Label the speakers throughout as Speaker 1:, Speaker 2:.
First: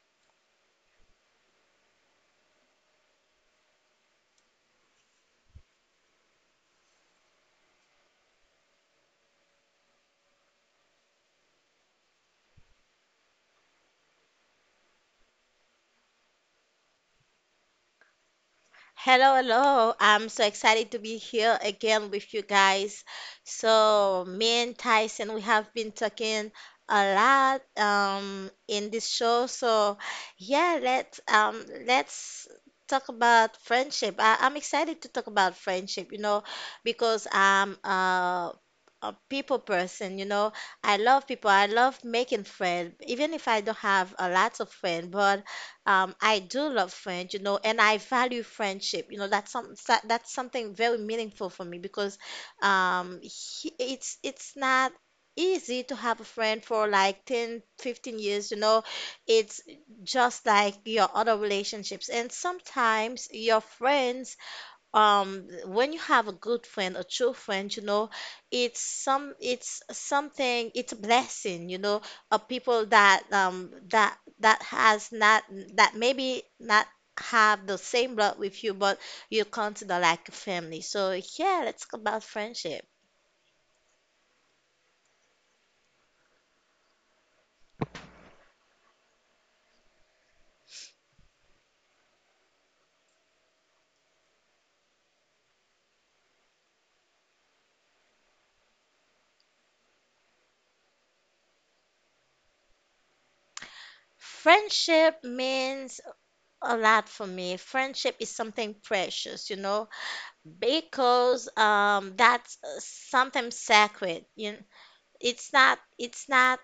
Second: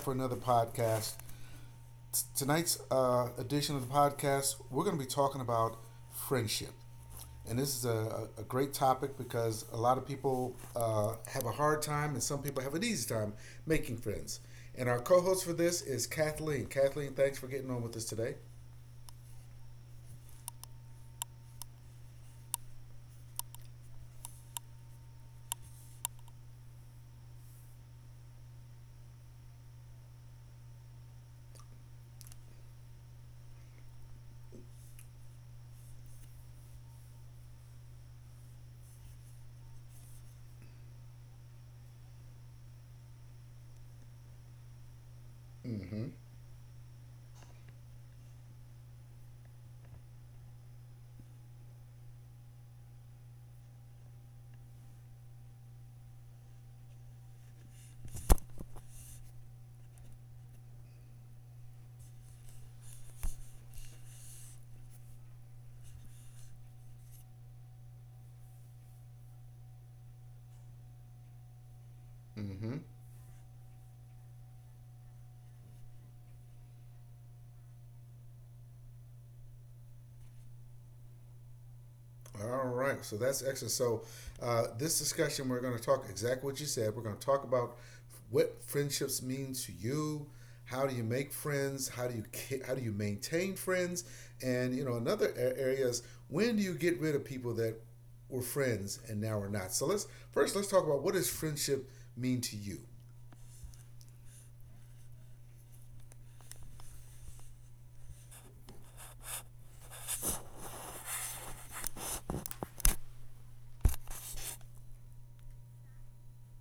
Speaker 1: for another podcast. Tonight's edition of the podcast, we're going to be talking about friendship, and this is a great topic because a lot of people have a hard time, and some people have an easy time making friends. And our co-host for this is Kathleen. Kathleen, thanks for getting on with us today.
Speaker 2: Hello, hello. I'm so excited to be here again with you guys. So, me and Tyson, we have been talking a lot in this show. So, yeah, let's talk about friendship. I'm excited to talk about friendship, because I'm a people person. I love people. I love making friends, even if I don't have a lot of friends, but
Speaker 1: Mm-hmm.
Speaker 2: I do love friends, and I value friendship. You know, that's that's something very meaningful for me because it's not easy to have a friend for like 10, 15 years. It's just like your other relationships, and sometimes your friends, when you have a good friend, a true friend, it's something, it's a blessing, of
Speaker 1: Mm-hmm.
Speaker 2: people that, that has not, that maybe not have the same blood with you, but you consider like a family. So yeah, let's talk about
Speaker 1: All
Speaker 2: friendship.
Speaker 1: right, so that's excellent. So, this discussion, we're going to talk exactly what you said. We're going to talk about what friendships mean to you. How do you make friends? How do you maintain friends? And you know, another area is when do you get rid of people that were friends and now are not? So let's first let's talk about what does friendship mean to you.
Speaker 2: Friendship means a lot for me. Friendship is something precious, because that's something sacred. It's not it's not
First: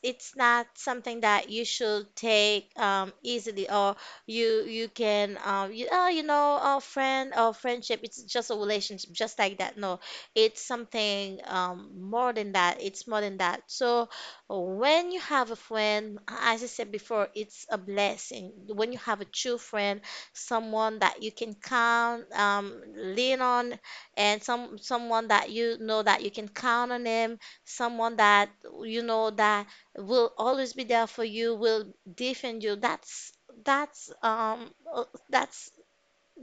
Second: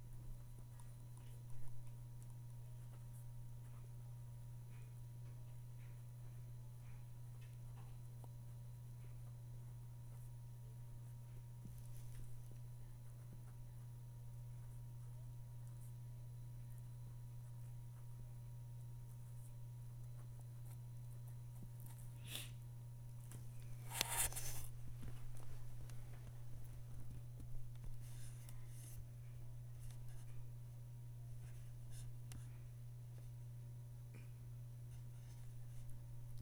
Speaker 2: it's not something that you should take easily. Or you can, you, oh you know oh friend oh friendship, it's just a relationship just like that. No, it's something more than that, it's more than that. So when you have a friend, as I said before, it's a blessing. When you have a true friend, someone that you can count, lean on, and someone that you know, that you can count on him, someone that you know that will always be there for you, will defend you. That's that's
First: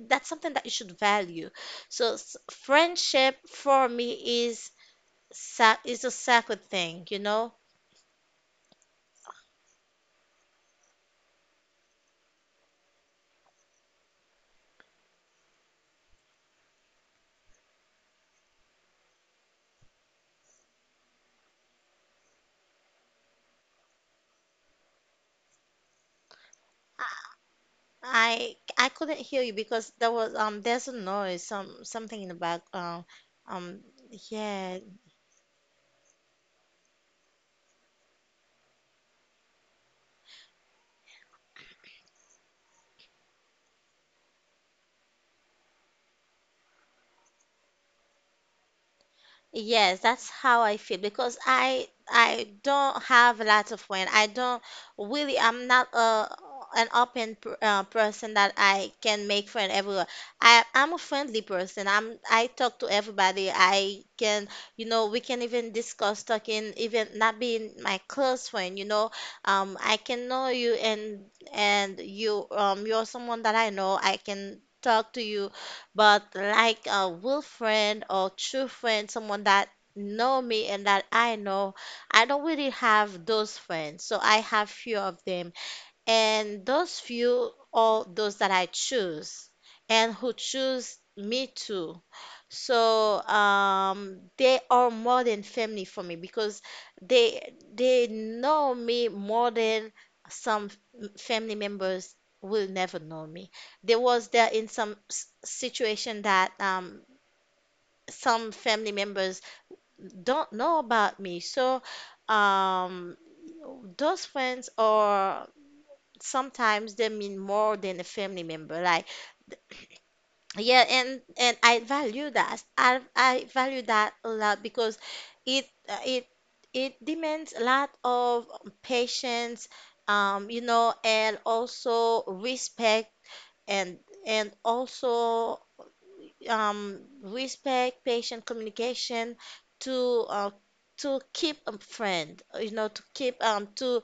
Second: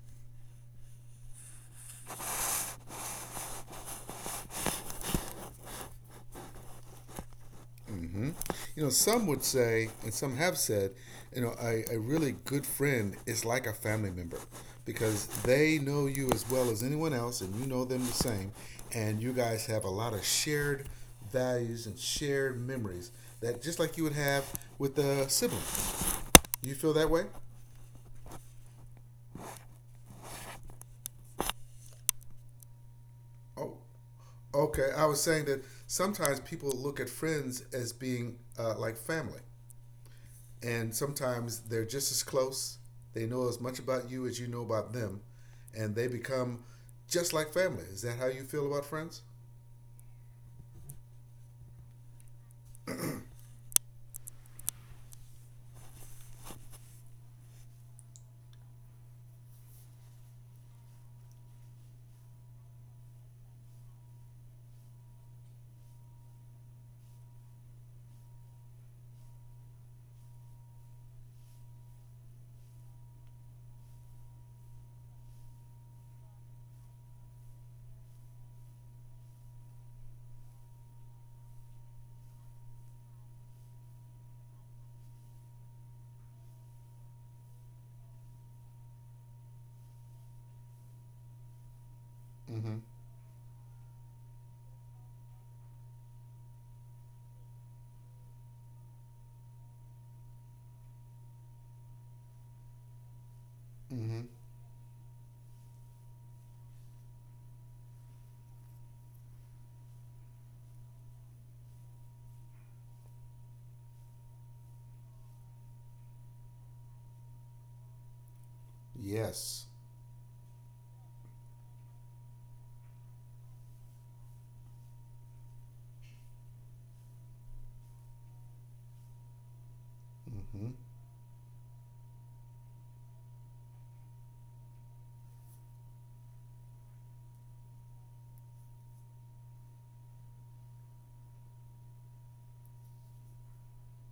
Speaker 2: that's something that you should value. So friendship for me is a sacred thing,
Speaker 1: You know, some would say, and some have said, you know, a really good friend is like a family member because they know you as well as anyone else and you know them the same. And you guys have a lot of shared values and shared memories that just like you would have with a sibling. You feel that way?
Speaker 2: I couldn't hear you because there was, there's a noise, something in the back,
Speaker 1: Oh,
Speaker 2: um yeah.
Speaker 1: okay. I was saying that sometimes people look at friends as being like family, and sometimes they're just as close. They know as much about you as you know about them, and they become just like family. Is that how you feel about friends?
Speaker 2: Yes, that's how I feel, because I don't have a lot of friends. I don't really. I'm not a an open person that I can make friends everywhere. I'm a friendly person. I talk to everybody. I can, we can even discuss talking, even not being my close friend. I can know you, and you're someone that I know. I can talk to you, but like a real friend or true friend, someone that know me and that I know, I don't really have those friends. So I have few of them, and those few, all those that I choose and who choose me too.
Speaker 1: Mm-hmm.
Speaker 2: So they are more than family for me, because they know me more than some family members will never know me.
Speaker 1: Mm-hmm.
Speaker 2: There, in some situation that, some family members don't know about me. So um, those friends are, sometimes they mean more than a family member, like,
Speaker 1: Yes.
Speaker 2: yeah, and I value that, I value that a lot, because it uh, it it demands a lot of patience,
Speaker 1: Mm-hmm.
Speaker 2: and also respect, and and also, respect, patient, communication, to uh, to keep a friend, to keep, to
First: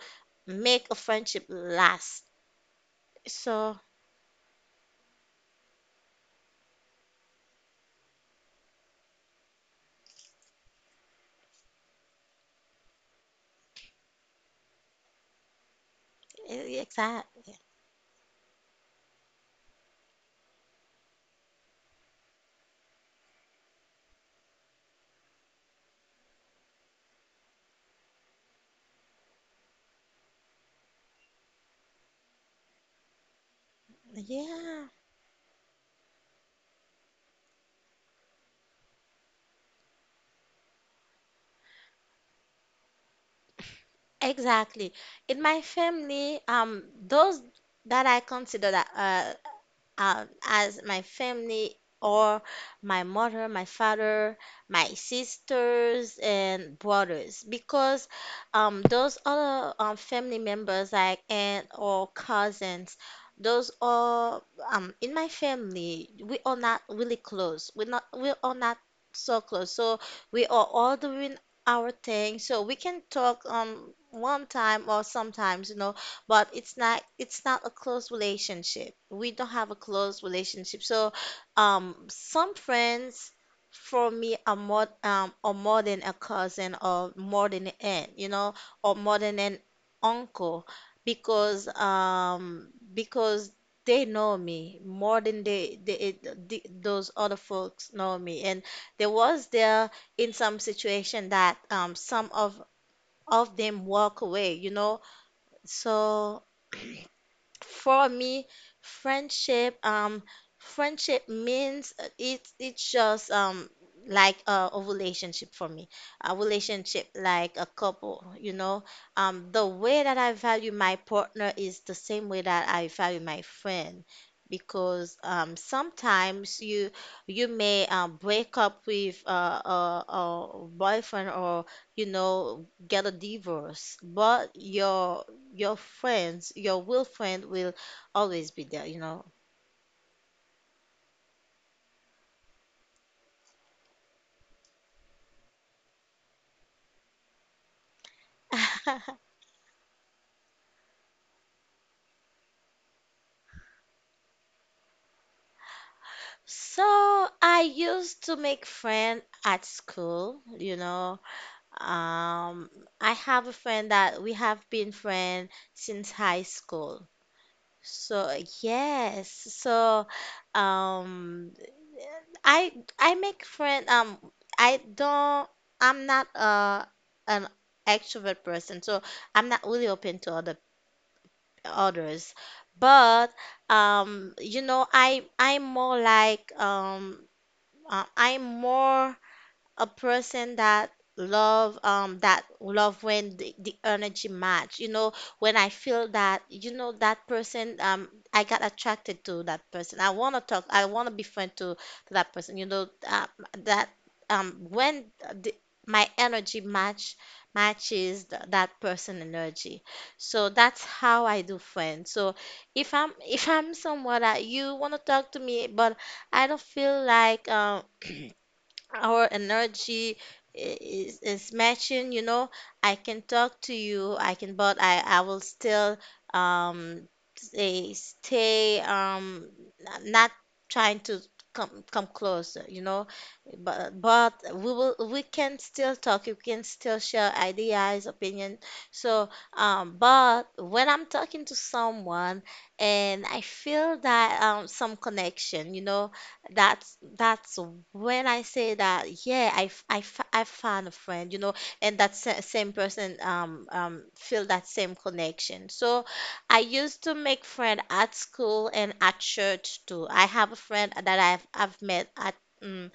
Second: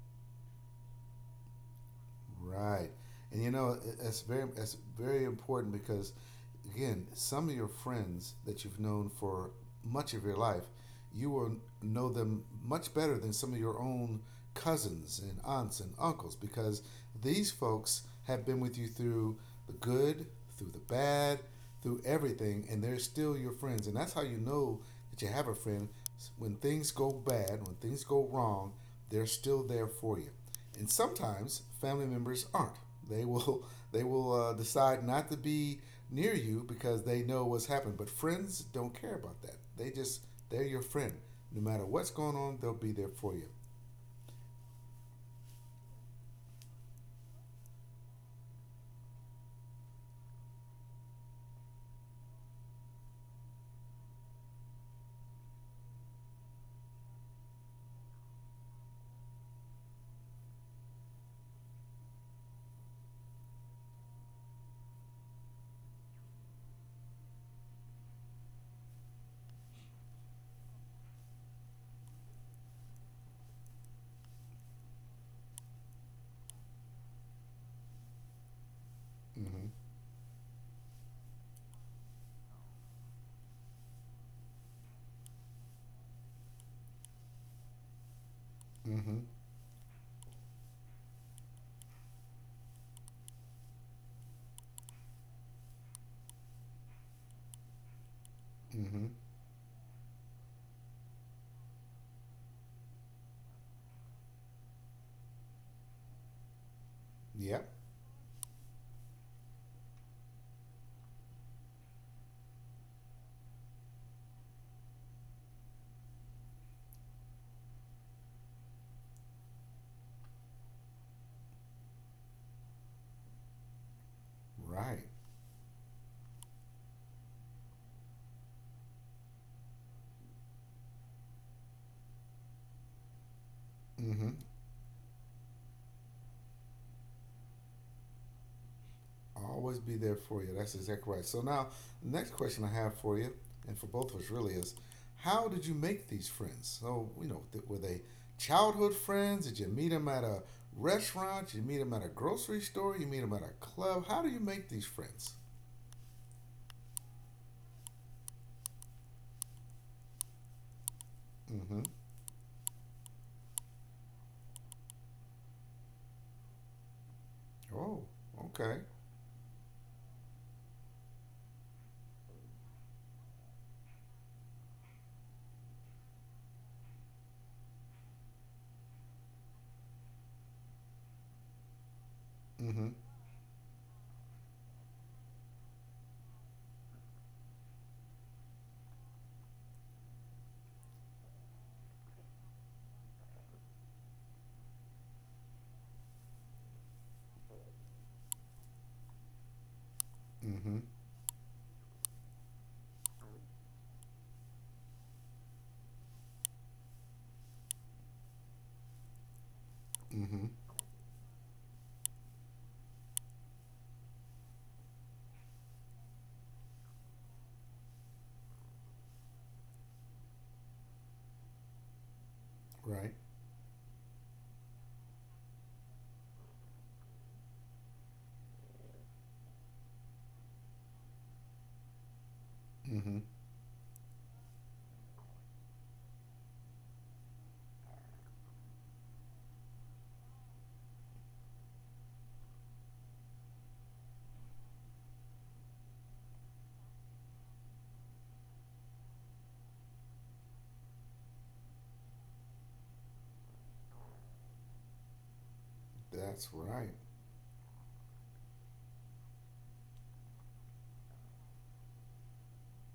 Speaker 2: make a friendship last.
Speaker 1: Right, and you
Speaker 2: So
Speaker 1: know it's very important because again, some of your friends that you've known for much of your life, you will know them much better than some of your own cousins and aunts and uncles because these
Speaker 2: exactly.
Speaker 1: folks have been with you through the good, through the bad, through everything, and they're still your friends, and that's how you know that you have a friend when things go bad, when things go wrong, they're still there for you. And sometimes family members aren't. They will they will
Speaker 2: Yeah,
Speaker 1: decide not to be near you because they know what's happened. But friends don't care about that. They just they're your friend. No matter what's going on, they'll be there for you.
Speaker 2: exactly. In my family, those that I consider that, as my family, or my mother, my father, my sisters and brothers, because, those other, family members, like aunt or cousins, those are, in my family we are not really close. We are not so close. So we are all doing our thing, so we can talk, one time or sometimes, but it's not a close relationship. We don't
Speaker 1: Mm-hmm.
Speaker 2: have a close relationship. So, some friends for me are more, are more than a cousin, or more than an aunt, or
Speaker 1: Mm-hmm.
Speaker 2: more than an uncle, because they know me more than those other folks know me. And
Speaker 1: Mm-hmm.
Speaker 2: there, in some situation that, some of them walk away, so
Speaker 1: Yep.
Speaker 2: for me, friendship, friendship means, it's just, like a relationship for me, a relationship like a couple, The way that I value my partner is the same way that I value my friend.
Speaker 1: Right.
Speaker 2: Because, sometimes you may, break up with, a boyfriend, or, you know, get a divorce,
Speaker 1: Mm-hmm.
Speaker 2: but your friends, your will friend will always be there,
Speaker 1: I'll always be there for you. That's exactly right. So now, the next question I have for you, and for both of us really, is how did you make these friends? So, you know, were they childhood friends? Did you meet them at a restaurant? Did you meet them at a grocery store? You meet them at a club? How do you make these friends?
Speaker 2: So I used to make friend at school,
Speaker 1: Mm-hmm.
Speaker 2: Um, I have a friend that we have been friend since high school.
Speaker 1: Oh,
Speaker 2: So
Speaker 1: okay.
Speaker 2: yes. So um, I I make friend. I don't. I'm not an extrovert person, so I'm not really open to others.
Speaker 1: Mm-hmm.
Speaker 2: But I'm more like, I'm more a person that love, that love when the energy match, when I feel that, that person, I got attracted to that person. I want to talk,
Speaker 1: Mm-hmm.
Speaker 2: I want to be friend to that person, that when the, my energy matches that person energy.
Speaker 1: Mm-hmm.
Speaker 2: So that's how I do friends. So if I'm someone that you want to talk to me, but I don't feel like, our energy is matching, I
Speaker 1: Right.
Speaker 2: can talk to you, I can, but I will still, um say stay, not trying to come closer,
Speaker 1: Mm-hmm.
Speaker 2: but we will, we can still talk, you can still share ideas, opinion. So but when I'm talking to someone and I feel that, some connection, that's when I say that, yeah, I found a friend, and that same person, feel that same connection. So
Speaker 1: That's
Speaker 2: I
Speaker 1: right.
Speaker 2: used to make friend at school and at church too. I have a friend that I've met at, um,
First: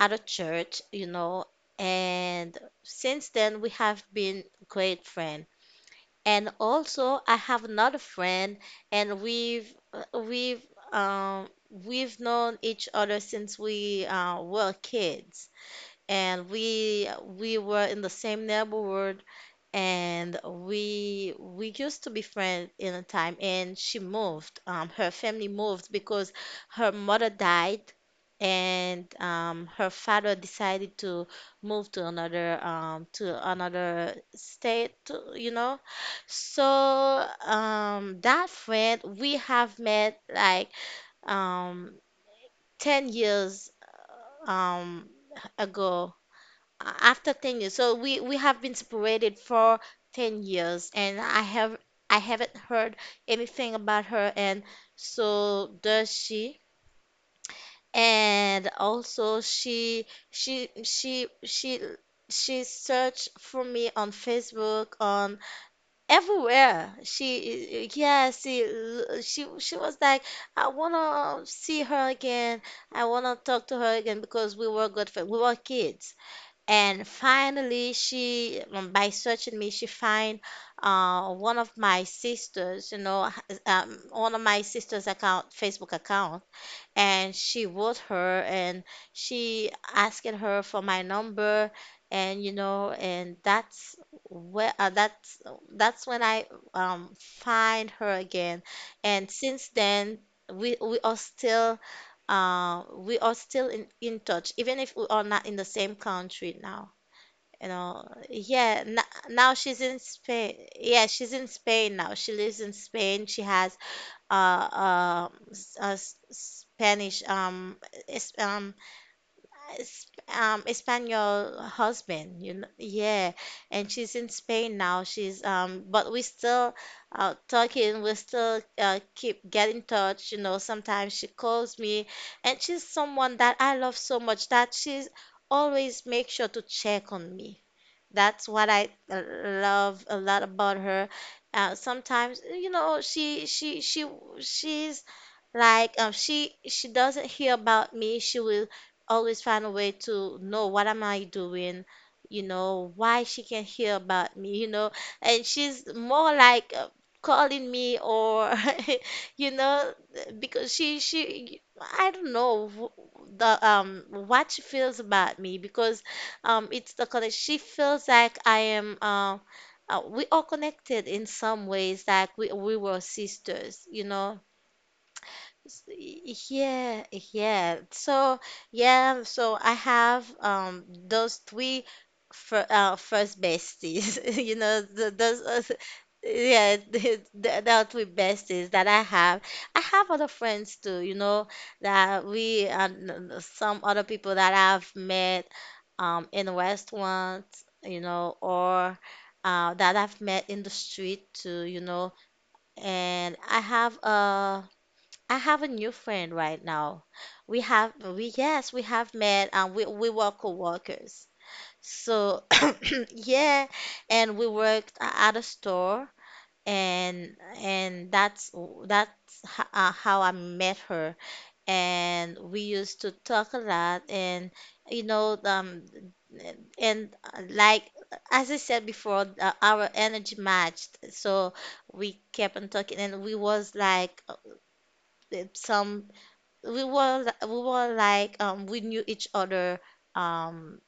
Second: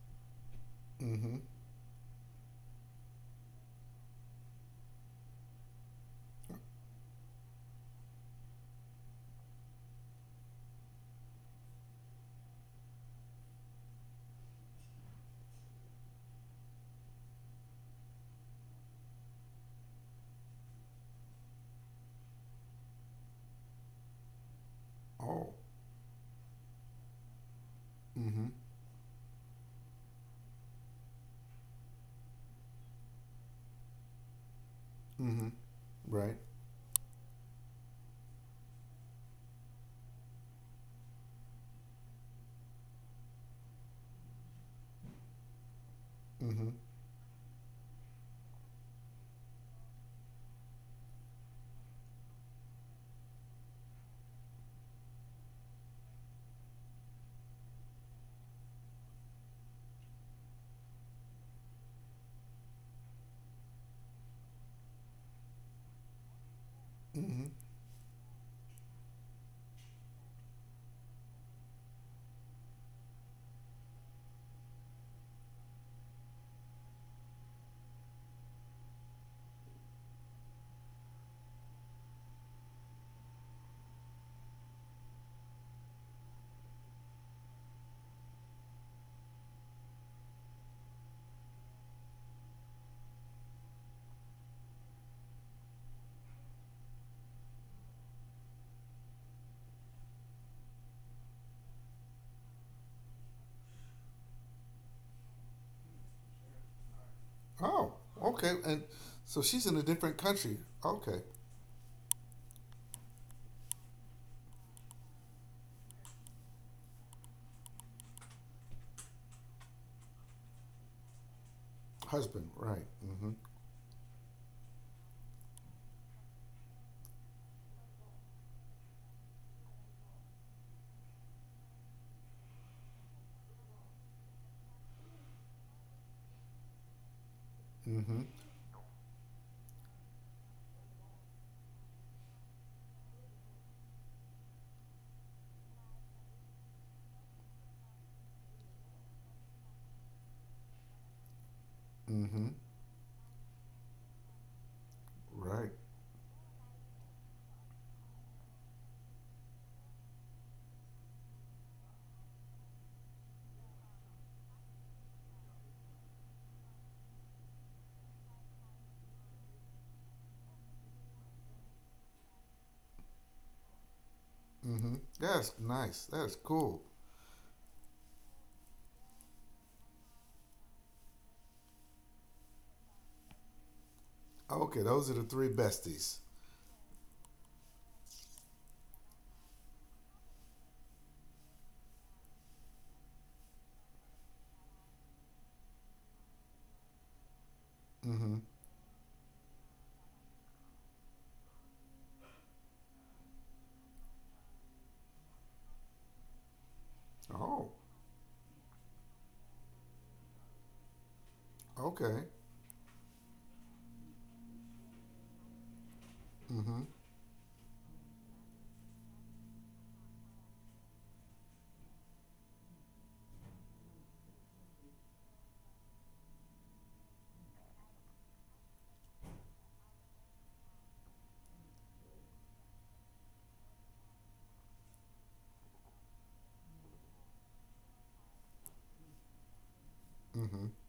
Speaker 2: at a church,
Speaker 1: Mm-hmm.
Speaker 2: and since then we have been great friend. And also, I have another friend, and we've known each other since we, were kids, and we were in the same neighborhood, and we used to be friends in a time. And she moved, her family
Speaker 1: Oh.
Speaker 2: moved because her mother died,
Speaker 1: Mm-hmm.
Speaker 2: and, her father decided to move to another, to another state
Speaker 1: Mm-hmm.
Speaker 2: you know.
Speaker 1: Right.
Speaker 2: So that friend we have met like, um, 10 years, um, ago.
Speaker 1: Mm-hmm.
Speaker 2: After 10 years, so we have been separated for 10 years. And I haven't heard anything about her, and so does she. And also, she searched for me on Facebook, on everywhere.
Speaker 1: Mm-hmm.
Speaker 2: She, yeah, she was like, I wanna see her again, I wanna talk to her again, because we were good friends, we were kids. And finally, she, by searching me, she find, one of my sisters, one of my sister's account, Facebook account. And she wrote her, and she asking her for my number. And that's where that's when I, um, find her again. And since then. We, we are still we are still in touch, even if we are not in the same country now. You
Speaker 1: Oh,
Speaker 2: know,
Speaker 1: okay.
Speaker 2: yeah,
Speaker 1: And
Speaker 2: n
Speaker 1: so
Speaker 2: now
Speaker 1: she's in
Speaker 2: she's
Speaker 1: a
Speaker 2: in
Speaker 1: different
Speaker 2: Spain.
Speaker 1: country.
Speaker 2: Yeah,
Speaker 1: Okay.
Speaker 2: she's in Spain now. She lives in Spain. She has, Spanish, is um Espanol husband,
Speaker 1: Husband, right. Mm-hmm.
Speaker 2: Yeah, and she's in Spain now. She's, but we still, talking, we still, keep getting touch, Sometimes she calls me, and she's someone that I love so much that she's always make sure to check on me.
Speaker 1: Mm-hmm.
Speaker 2: That's what I, love a lot about her. Sometimes, she's like, she doesn't hear about me. She will always find a way to know what am I doing,
Speaker 1: Mm-hmm.
Speaker 2: why she can't hear about me, and
Speaker 1: Right.
Speaker 2: she's more like, calling me, or you know because she I don't know, wh- the what she feels about me. Because it's the connection. She feels like I am. We are connected in some ways, like we were sisters,
Speaker 1: Mm-hmm. That's nice. That is
Speaker 2: S-
Speaker 1: cool.
Speaker 2: Yeah, yeah. So yeah, so I have, those three first besties,
Speaker 1: Okay, those are
Speaker 2: th
Speaker 1: the
Speaker 2: those.
Speaker 1: three besties.
Speaker 2: Yeah, that three besties that I have. I have other friends too, that we and some other people that I've met in restaurants,
Speaker 1: Mm-hmm.
Speaker 2: or that I've met in the street too. And I have a new friend right now. We
Speaker 1: Oh,
Speaker 2: have we yes we have met, and we were co-workers.
Speaker 1: okay.
Speaker 2: So yeah, and we worked at a store,
Speaker 1: Mm-hmm.
Speaker 2: and that's that's how I met her. And we used to talk a lot, and you know um like, as I said before, our energy matched. So we kept on talking, and we was like, some we were like, we knew each other,
Speaker 1: Mm-hmm.
Speaker 2: um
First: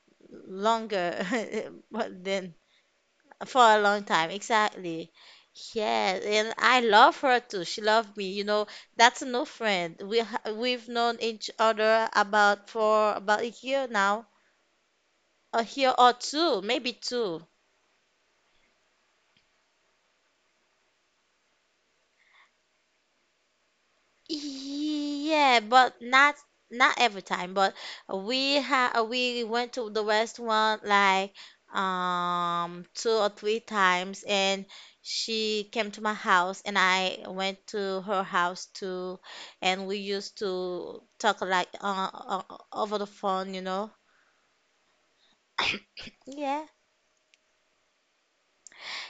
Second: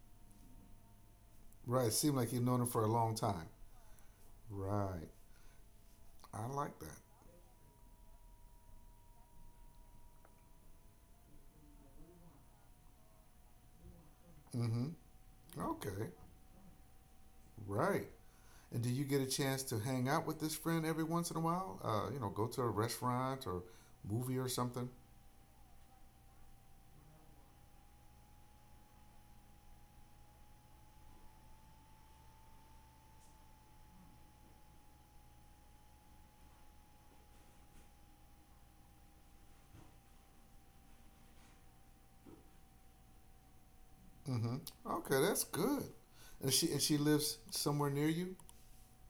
Speaker 2: longer
Speaker 1: Right. It seemed like you've
Speaker 2: than
Speaker 1: known her for a long time.
Speaker 2: for a long time,
Speaker 1: Right.
Speaker 2: exactly. Yeah,
Speaker 1: I
Speaker 2: and
Speaker 1: like
Speaker 2: I
Speaker 1: that.
Speaker 2: love her too. She loved me. That's no friend. We've known each other about for about a year now,
Speaker 1: Mm-hmm.
Speaker 2: a year
Speaker 1: Okay.
Speaker 2: or two, maybe two.
Speaker 1: Right. And do you get a chance to hang out with this friend every once in a while? You know, go to a restaurant or movie or something?
Speaker 2: Yeah, but not every time. But we went to the restaurant like two or three times, and she came to my house, and I went to her house too, and we used to talk like over the phone.
Speaker 1: Mm-hmm. Okay, that's good. And
Speaker 2: Yeah.
Speaker 1: she lives somewhere near you.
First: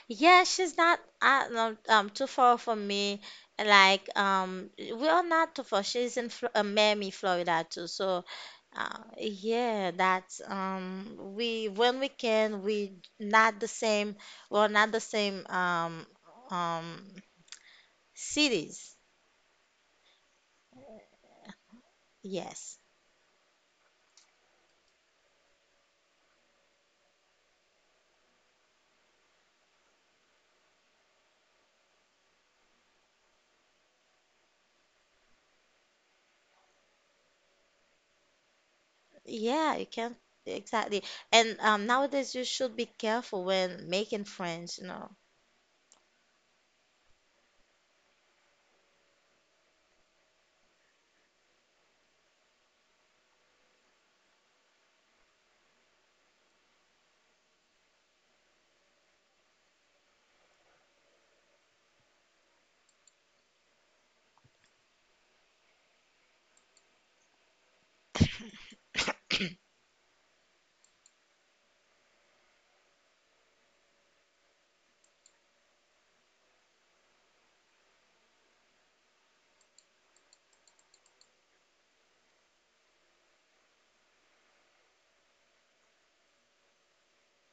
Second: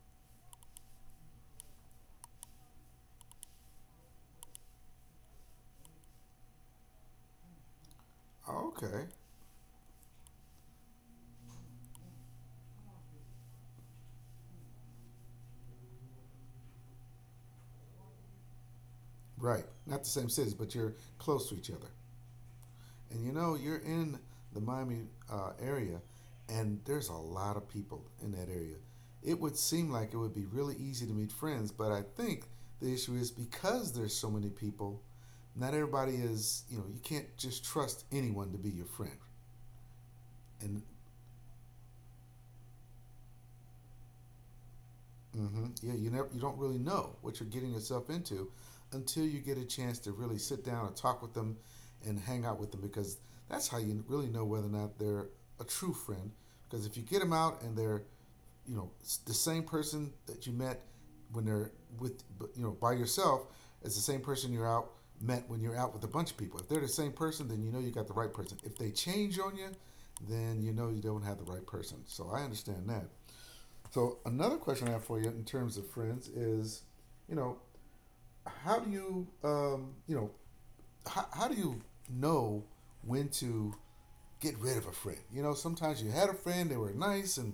Speaker 2: Yeah, she's not, no, too far from me. Like, we are not too far. She's in Fl Miami, Florida too. So,
Speaker 1: Okay,
Speaker 2: yeah, that's we when we can, we not the same. We're not the same um cities.
Speaker 1: right. Not the same cities, but you're close to each other.
Speaker 2: Yes,
Speaker 1: And you know, you're in the Miami area, and there's a lot of people in that area. It would seem like it would be really easy to meet friends, but I think the issue is because there's so many people. Not everybody is, you know, you can't just trust anyone to be your friend.
Speaker 2: yeah, you can,
Speaker 1: And
Speaker 2: exactly. And nowadays you should be careful when making friends. You know,
Speaker 1: Mm-hmm. Yeah, you never, you don't really know what you're getting yourself into until you get a chance to really sit down and talk with them and hang out with them because that's how you really know whether or not they're a true friend. Because if you get them out and they're, you know, the same person that you met when they're with, but, you know, by yourself, it's the same person you're out met when you're out with a bunch of people. If they're the same person, then you know you got the right person. If they change on you, then you know you don't have the right person. So I understand that. So another question I have for you in terms of friends is, you know, how do you, you know, how do you know when to get rid of a friend? You know, sometimes you had a friend, they were nice,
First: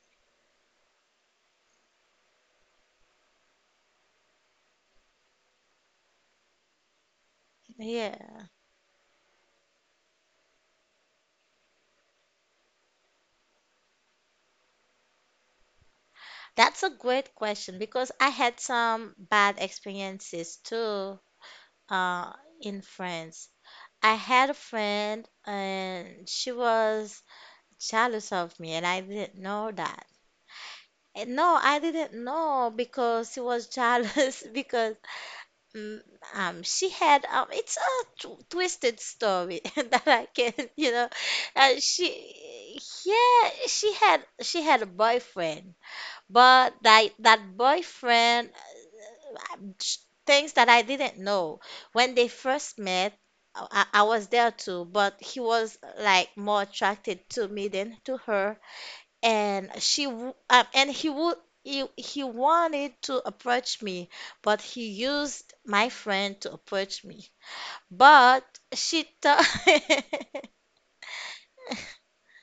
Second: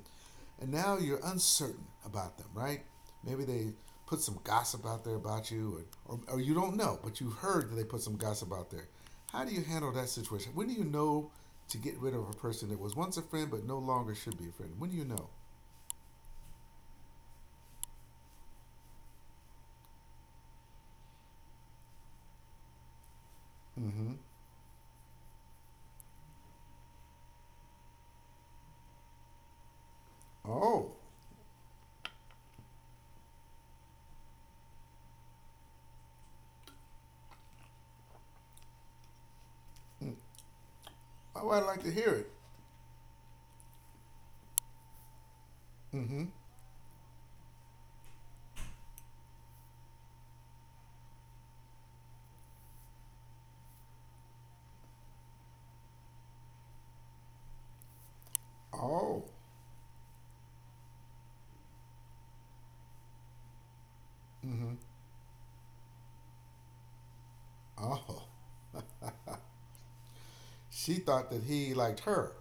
Speaker 1: and now you're uncertain about them, right? Maybe they put some gossip out there about you, or you don't know, but you have heard that they put some
Speaker 2: yeah.
Speaker 1: gossip out there. How do you handle that situation? When do you know to get rid of a person that was once a friend but no longer should be a friend? When do you know?
Speaker 2: That's a great question, because I had some bad experiences too, uh, in France.
Speaker 1: Mm-hmm.
Speaker 2: I had a friend and she was jealous of me, and I didn't know that.
Speaker 1: Oh,
Speaker 2: And no, I didn't know, because she was jealous because mm, she had, it's a twisted story that
Speaker 1: Mm.
Speaker 2: I can.
Speaker 1: Oh, I'd like to hear it.
Speaker 2: She, yeah, she had a boyfriend.
Speaker 1: Mm-hmm.
Speaker 2: But that boyfriend, sh- things that I didn't know. When they first met, I was there too, but he was like more attracted to me than to her.
Speaker 1: Oh.
Speaker 2: And she, and he would, he wanted to approach me, but
Speaker 1: Mm-hmm.
Speaker 2: he used my friend to approach me.
Speaker 1: Oh.
Speaker 2: But she thought.
Speaker 1: She thought that he liked her.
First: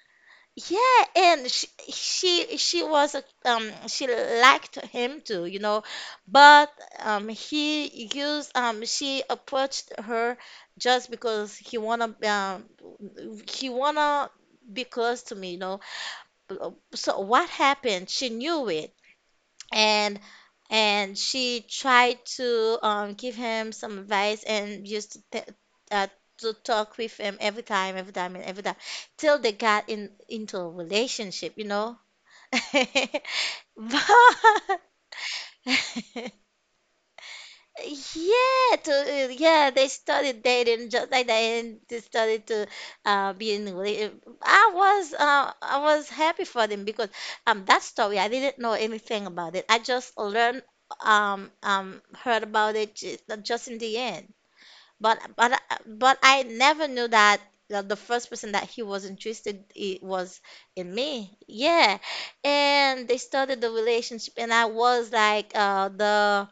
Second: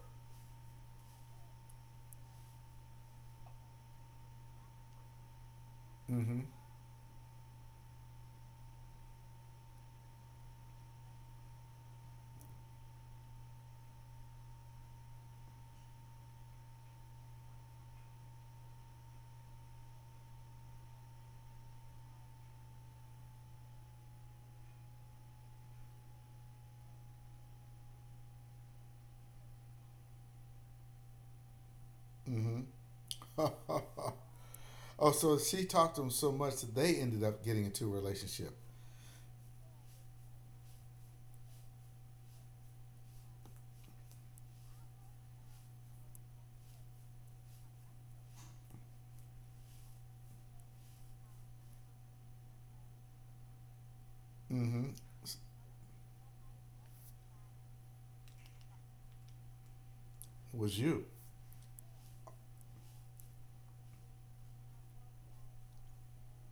Speaker 2: Yeah, and she was she liked him too, you know,
Speaker 1: Mm-hmm.
Speaker 2: but he used, she approached her just because he wanna, he wanna be close to me, you know. So what happened? She knew it, and she tried to, give him some advice, and used to, uh, to talk with him every time, and every time till they got in into a relationship, you know.
Speaker 1: Mm-hmm.
Speaker 2: But
Speaker 1: Oh, so she talked to him so much that they ended up getting into a relationship.
Speaker 2: yeah, to, yeah, they studied dating, just like they studied to, be in. I was, I was happy for them, because that story, I didn't know anything about it. I just learned, heard about it just in the end.
Speaker 1: Mm-hmm.
Speaker 2: But I never knew that the first person that he was interested I was
Speaker 1: Was
Speaker 2: in
Speaker 1: you.
Speaker 2: me. Yeah, and they started the relationship, and I was like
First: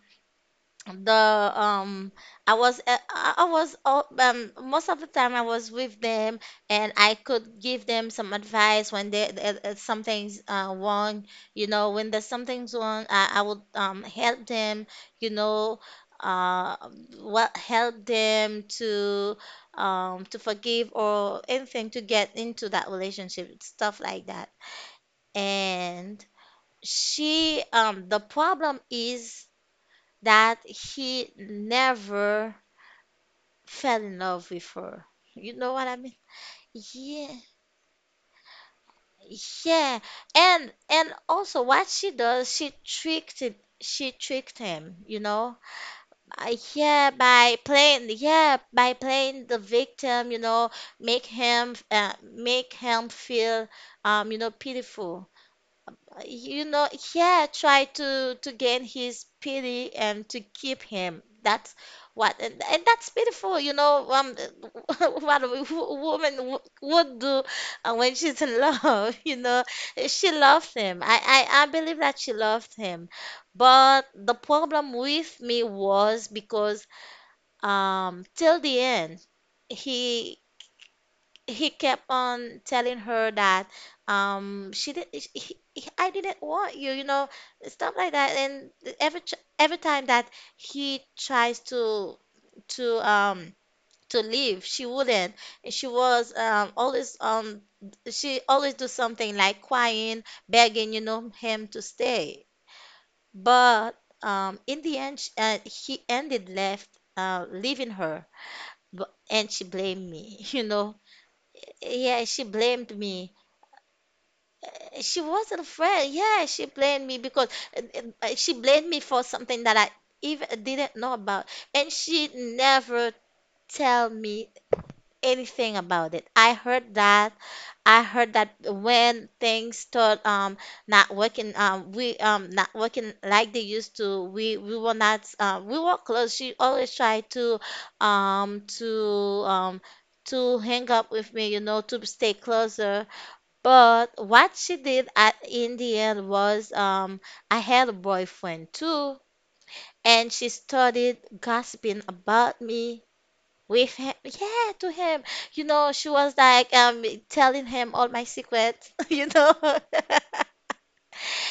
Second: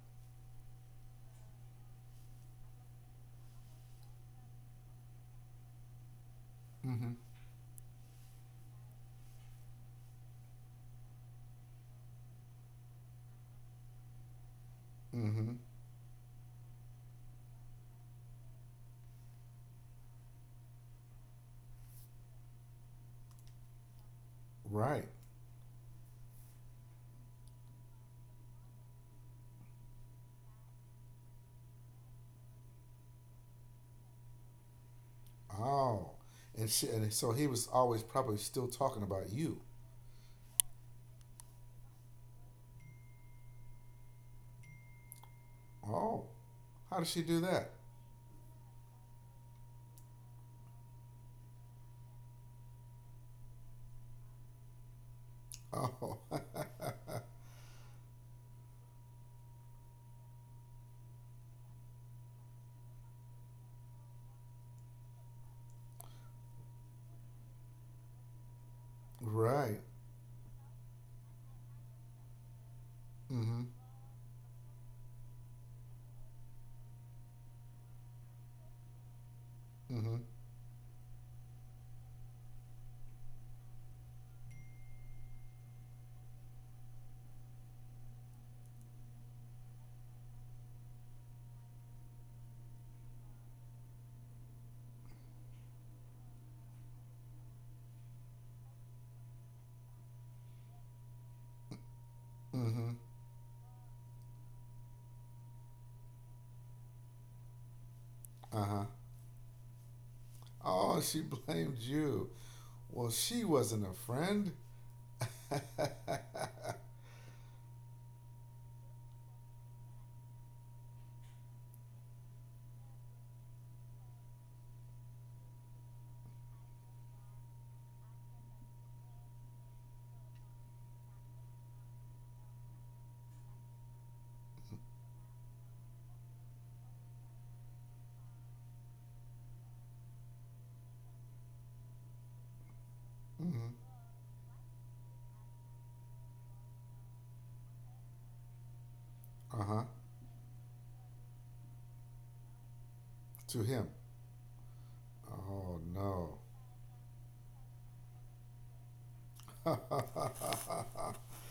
Speaker 2: the I was most of the time I was with them, and
Speaker 1: Mm-hmm.
Speaker 2: I could give them some advice when they, something's wrong. You know, when there's something's wrong, I would help them, you
Speaker 1: Mm-hmm.
Speaker 2: know, uh what help them to, to forgive or anything, to get into that relationship, stuff like that.
Speaker 1: Right.
Speaker 2: And she the problem is that he never fell in love with her. You know what I
Speaker 1: Oh.
Speaker 2: mean?
Speaker 1: And she and so
Speaker 2: Yeah,
Speaker 1: he was always probably still talking about you.
Speaker 2: yeah. And also, what she does, she tricked it, she tricked him, you know?
Speaker 1: Oh. How did
Speaker 2: Yeah,
Speaker 1: she do
Speaker 2: by
Speaker 1: that?
Speaker 2: playing, the victim, you know, make him, feel, pitiful.
Speaker 1: Oh.
Speaker 2: You know, yeah, try to gain his pity and to keep him. And that's beautiful, you know, what a woman would do, when she's in love, you know,
Speaker 1: Right.
Speaker 2: she loved him. I believe that she loved him.
Speaker 1: Mm-hmm.
Speaker 2: But the problem with me was, because till the end,
Speaker 1: Mm-hmm.
Speaker 2: he he kept on telling her that, she did he- I didn't want you, you know, stuff like that. And every ch- every time that he tries to, to um to leave, she wouldn't. And she was always, she always do something like crying, begging, you know, him to stay.
Speaker 1: Mm-hmm.
Speaker 2: But in the end, he ended left leaving her,
Speaker 1: Uh-huh.
Speaker 2: and she blamed me, you know.
Speaker 1: Oh, she blamed
Speaker 2: Yeah,
Speaker 1: you.
Speaker 2: she blamed
Speaker 1: Well,
Speaker 2: me.
Speaker 1: she wasn't a friend.
Speaker 2: She wasn't afraid. Yeah, she blamed me, because uh, she blamed me for something that I even didn't know about, and she never tell me anything about it. I heard that. I heard that when things start, not working, we not working like they used to. We were not, we were close. She always tried to, um to um to hang up with me, to stay closer.
Speaker 1: Mm.
Speaker 2: But what she did at in the end was, I had a boyfriend too,
Speaker 1: Uh huh.
Speaker 2: and she started gossiping about me
Speaker 1: To him.
Speaker 2: with him. Yeah, to him.
Speaker 1: Oh
Speaker 2: She was
Speaker 1: no.
Speaker 2: like, telling him all my secrets, you know.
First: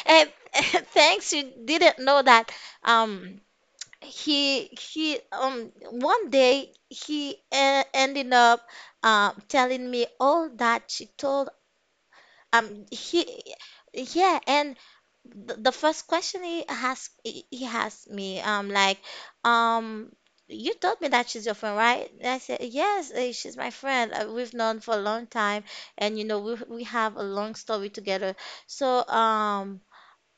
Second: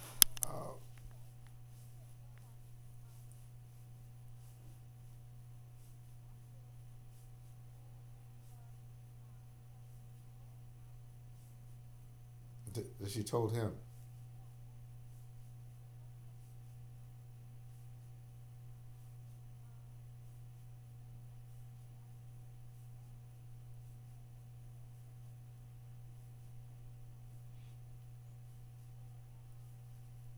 Speaker 2: And, thanks, you didn't know that, um, he one day he, ended up, telling me all that she told,
Speaker 1: She
Speaker 2: he
Speaker 1: told him
Speaker 2: yeah. And the first question he asked, he asked me, um you told me that she's your friend, right? And I said, yes, she's my friend. We've known for a long time, and you know, we have a long story together, so um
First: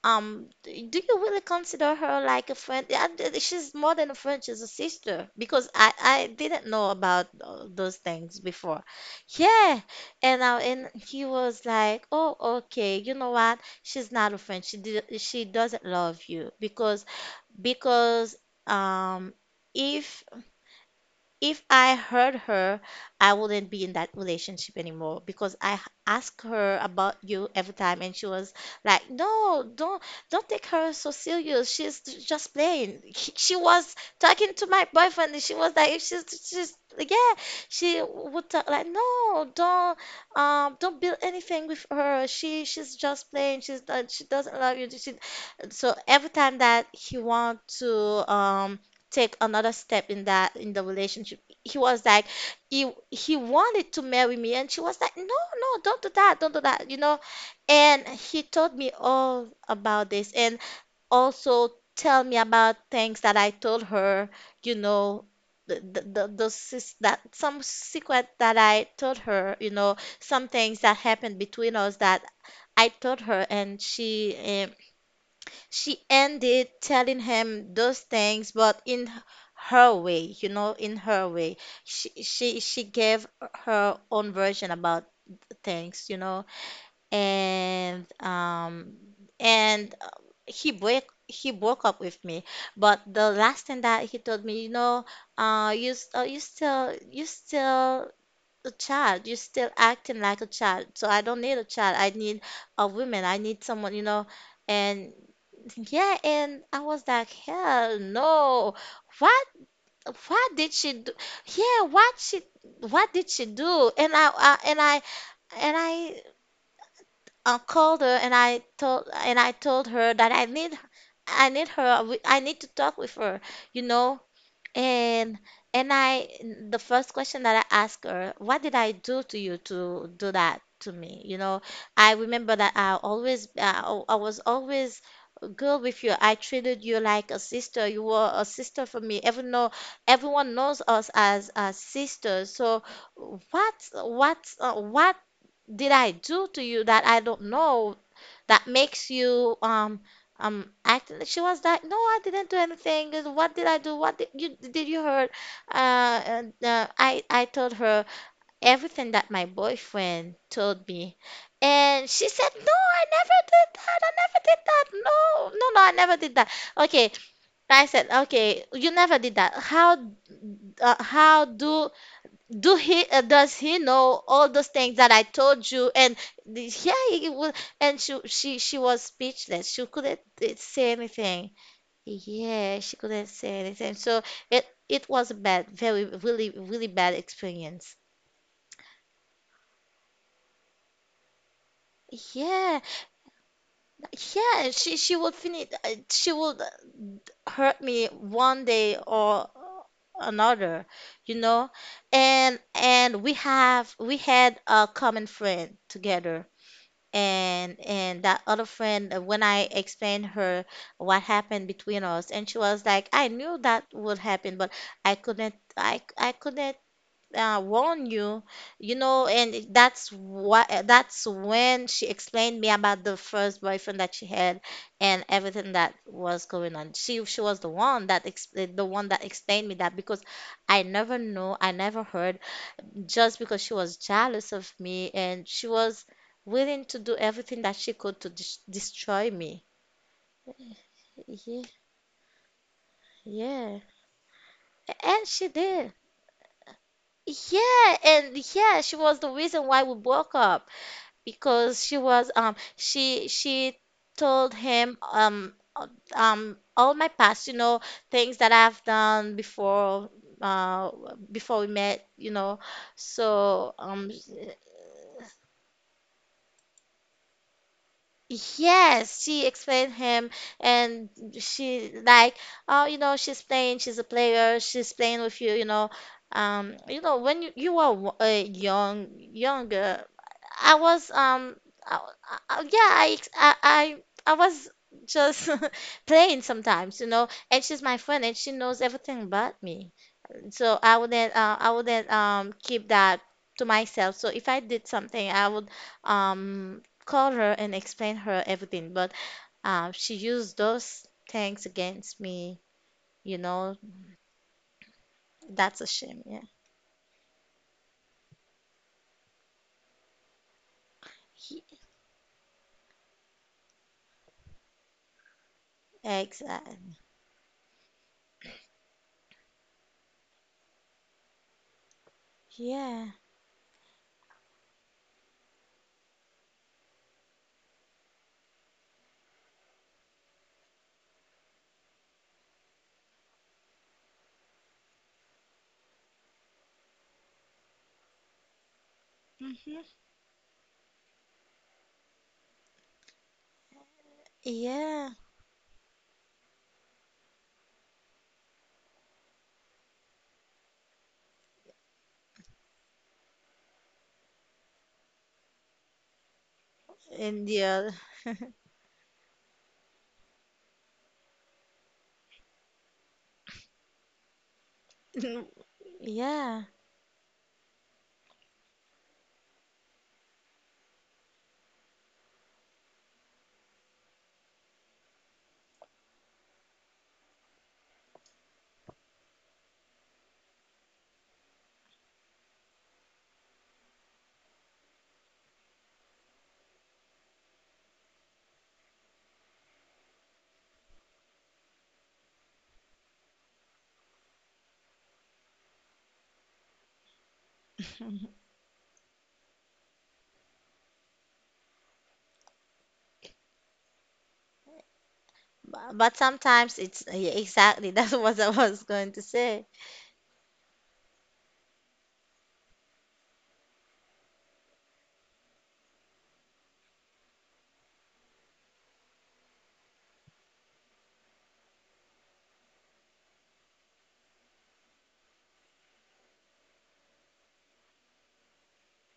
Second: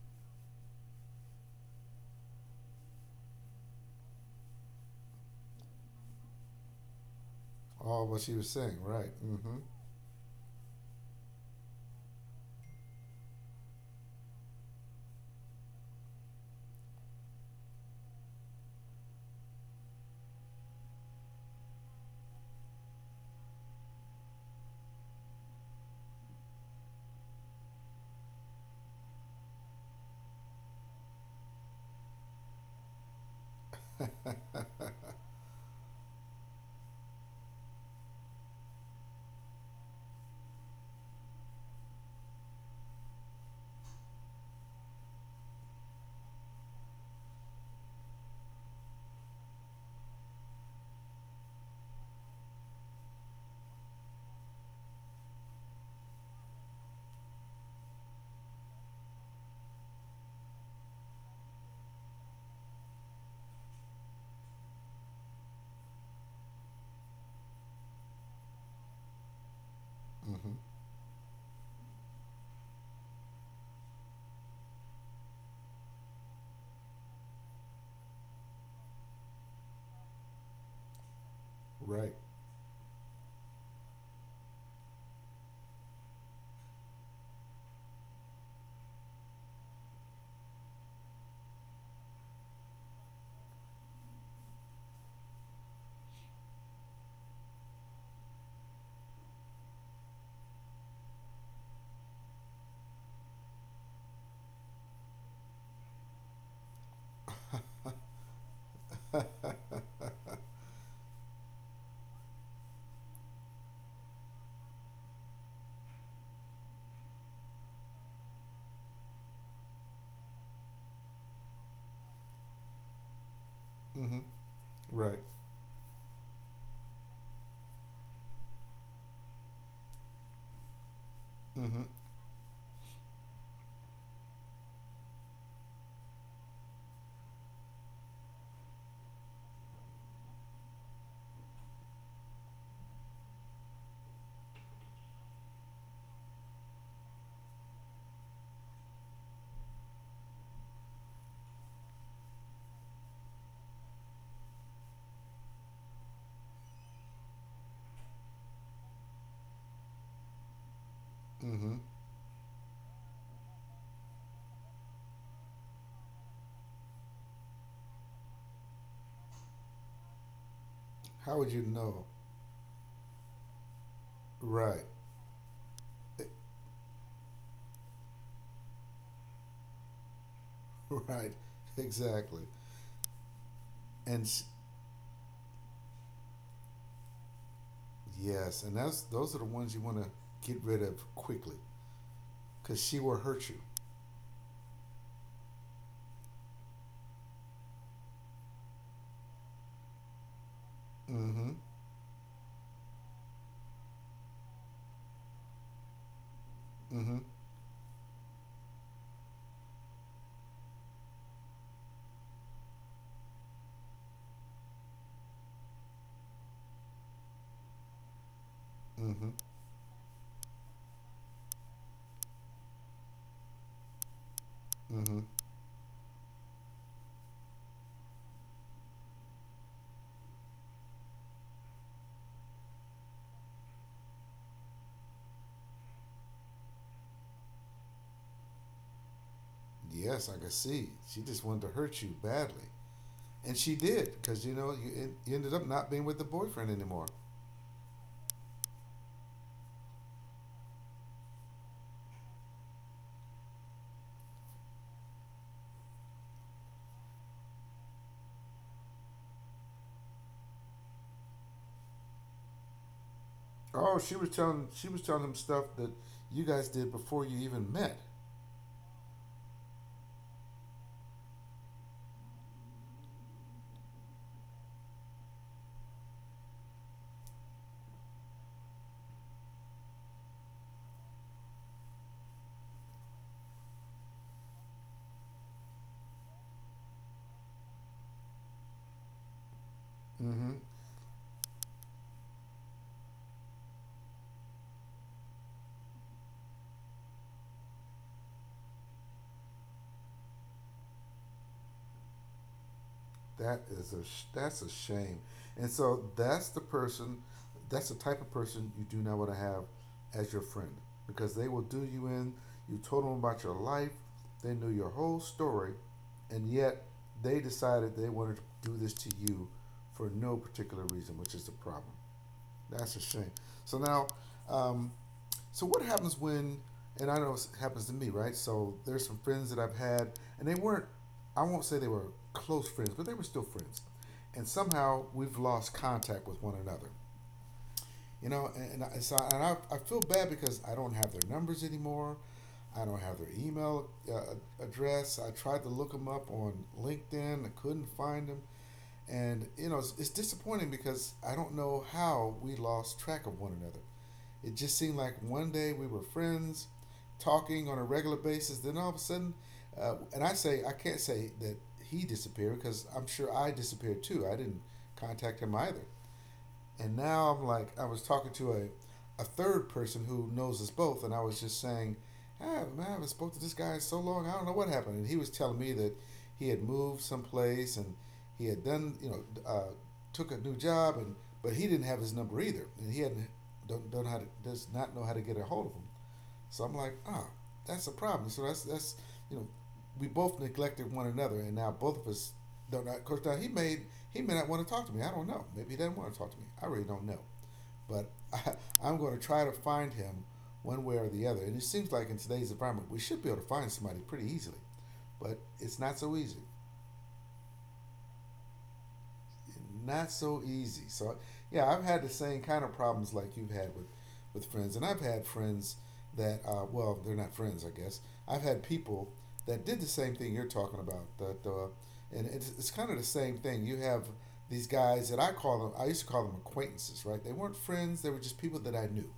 Speaker 2: um, do you really consider her like a friend? Yeah, she's more than a friend, she's a sister, because I didn't know about, those
Speaker 1: all what she
Speaker 2: things
Speaker 1: was saying.
Speaker 2: before.
Speaker 1: Right. Mm-hmm.
Speaker 2: Yeah. And he was like, "Oh, okay. You know what? She's not a friend. She did, she doesn't love you, because because um if I hurt her, I wouldn't be in that relationship anymore, because ask her about you every time, and she was like, 'No, don't take her so serious. She's just playing.'" She was talking to my boyfriend, and she was like, She's yeah." She would talk like, "No, don't build anything with her. She's just playing. She's not, she doesn't love you." So every time that he want to, take another step in that in the relationship. He was like, he wanted to marry me, and she was like, no, no, don't do that, don't do that. And he told me all about this, and also tell me about things that I told her, you know. The, those that some secret that I told her, you know, some
Speaker 1: Mm-hmm.
Speaker 2: things that happened between us that I told her, and she, she ended telling him those things, but in her way, in her way.
Speaker 1: Right.
Speaker 2: She gave her own version about things, and and uh, he break he broke up with me. But the last thing that he told me, you know, you you still, a child. You're still acting like a child. So I don't need a child. I need a woman. I need someone, you know. And yeah, and I was like, hell no. What? What did she do? Yeah, what she? What did she do? And I, called her, and I told her that I need her. I need to talk with her, you
Speaker 1: Mm-hmm.
Speaker 2: know.
Speaker 1: Right.
Speaker 2: And I the first question that I asked her, what did I do to you to do that to me? You know,
Speaker 1: Mm-hmm.
Speaker 2: I remember that I was always good with you. I treated you like a sister. You were a sister for me. Even though everyone knows us as sisters. So what did I do to you that I don't know that makes you acting like, she was like, no I didn't do anything what did I do, what did you, did you hurt I told her everything that my boyfriend told me.
Speaker 1: Mm-hmm.
Speaker 2: And she said, no I never did that, I never did that, no, no, no, I never did that. Okay. I said, okay, you never did that,
Speaker 1: How
Speaker 2: how
Speaker 1: would you know?
Speaker 2: do he, does he know all those
Speaker 1: Right.
Speaker 2: things that I told you? And yeah he will. And she was speechless, she couldn't say
Speaker 1: Right.
Speaker 2: anything.
Speaker 1: Exactly.
Speaker 2: Yeah, she couldn't say anything. So
Speaker 1: And s
Speaker 2: it was a bad, very, really really bad experience.
Speaker 1: Yes, and that's those are the ones you want to get rid of quickly,
Speaker 2: Yeah,
Speaker 1: cause she will hurt you.
Speaker 2: yeah she would finish, she would hurt me one day or another, you
Speaker 1: Mm-hmm.
Speaker 2: know. And we have we had a common friend together.
Speaker 1: Mm-hmm.
Speaker 2: And that other friend, when I explained her what happened between us, and she was like, I knew that would happen, but I couldn't, I couldn't warn you, you know.
Speaker 1: Mm-hmm.
Speaker 2: And that's what that's when she explained me about the first boyfriend that she had
Speaker 1: Mm-hmm.
Speaker 2: and everything that was going on. She was the one that the one that explained me that, because I never knew, I never heard, just because she was jealous of me and she was willing to do everything that she could to destroy me.
Speaker 1: Yes, I could see. She just
Speaker 2: Yeah,
Speaker 1: wanted to hurt you badly, and she
Speaker 2: yeah.
Speaker 1: did because you know
Speaker 2: And
Speaker 1: you
Speaker 2: she
Speaker 1: ended up not
Speaker 2: did.
Speaker 1: being with the boyfriend anymore.
Speaker 2: Yeah, and yeah, she was the reason why we broke up, because she was she told him all my past, you know, things that I've done before uh before we met, you know. So
Speaker 1: Oh,
Speaker 2: um,
Speaker 1: she was telling him stuff that you guys did before you even met.
Speaker 2: yes, she explained him. And she like, oh, you know, she's playing, she's a player, she's playing with you, you know, when you, you were young, younger, I was I, I- yeah, I, ex- I was just playing sometimes, you know, and she's my friend, and she knows everything about me.
Speaker 1: Mm-hmm.
Speaker 2: So I wouldn't, I wouldn't keep that to myself. So if I did something, I would call her and explain her everything. But she used those things against me. You
Speaker 1: That
Speaker 2: know,
Speaker 1: is a that's a shame. And
Speaker 2: that's a
Speaker 1: so
Speaker 2: shame. Yeah.
Speaker 1: that's the person, that's the type of person you do not want to have as your friend because they
Speaker 2: He,
Speaker 1: will do you in. You told them about your life, they knew your whole story, and yet
Speaker 2: exactly.
Speaker 1: they decided they wanted to do this to you for no particular reason, which is the problem. That's a
Speaker 2: Yeah.
Speaker 1: shame. So now, um, so what happens when, and I know this happens to me, right? So there's some friends that I've had, and they weren't, I won't say they were close friends, but they were still friends. And somehow we've lost contact with one another. You know, and
Speaker 2: Hmm.
Speaker 1: I feel bad because I don't have their numbers anymore. I don't have their email
Speaker 2: Yeah.
Speaker 1: address. I tried to look them up on LinkedIn. I couldn't find them. And, you know, it's disappointing because I don't know how we lost track of one another. It just seemed like one day we were friends,
Speaker 2: And
Speaker 1: talking on a
Speaker 2: yeah.
Speaker 1: regular basis. Then all of a sudden, and I say I can't say that he disappeared because I'm sure I disappeared too. I didn't contact him either.
Speaker 2: Yeah.
Speaker 1: And now I'm like, I was talking to a third person who knows us both, and I was just saying, "Ah, man, I haven't spoke to this guy in so long. I don't know what happened. And he was telling me that he had moved someplace and he had done, you know, uh, took a new job, and but he didn't have his number either, and he hadn't don't know how to, does not know how to get a hold of him. So I'm like, ah, oh, that's a problem. So that's you know, we both neglected one another, and now both of us don't know. Of course, now he may not want to talk to me. I don't know. Maybe he doesn't want to talk to me. I really don't know. But I, I'm going to try to find him one way or the other. And it seems like in today's environment, we should be able to find somebody pretty easily, but it's not
Speaker 2: But
Speaker 1: so easy.
Speaker 2: sometimes it's, yeah, exactly, that's what I was going to say.
Speaker 1: Not so easy. So yeah, I've had the same kind of problems like you've had with friends, and I've had friends that well, they're not friends, I guess. I've had people that did the same thing you're talking about. That and it's kind of the same thing. You have these guys that I used to call them acquaintances, right? They weren't friends. They were just people that I knew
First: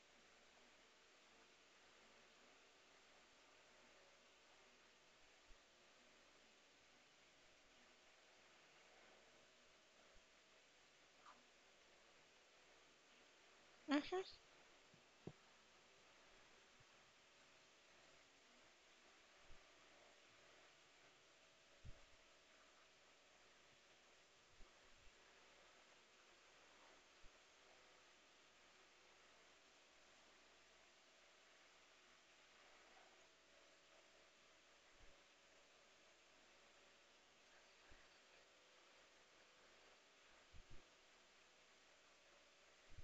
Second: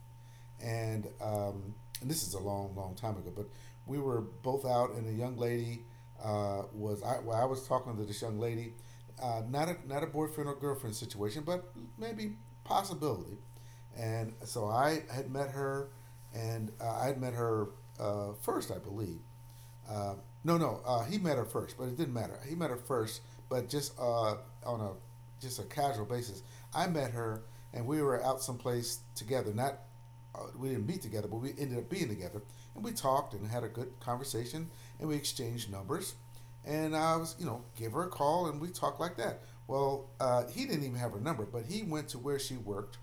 Speaker 1: and um, and this is a long, long time ago, but we were both out, and a young lady I was talking to this young lady, not a boyfriend or girlfriend situation, but maybe possibility,
Speaker 2: Hmm.
Speaker 1: and so I had met her, and I had met her first, I believe, uh, no, no, he met her first, but it didn't matter. He met her first, but just on a just a casual basis. I met her, and we were out someplace together. Not we didn't meet together, but we ended up being together, and we talked and had a good conversation, and we exchanged numbers, and I was gave her a call, and we talked like that. Well, he didn't even have her number, but he went to where she worked,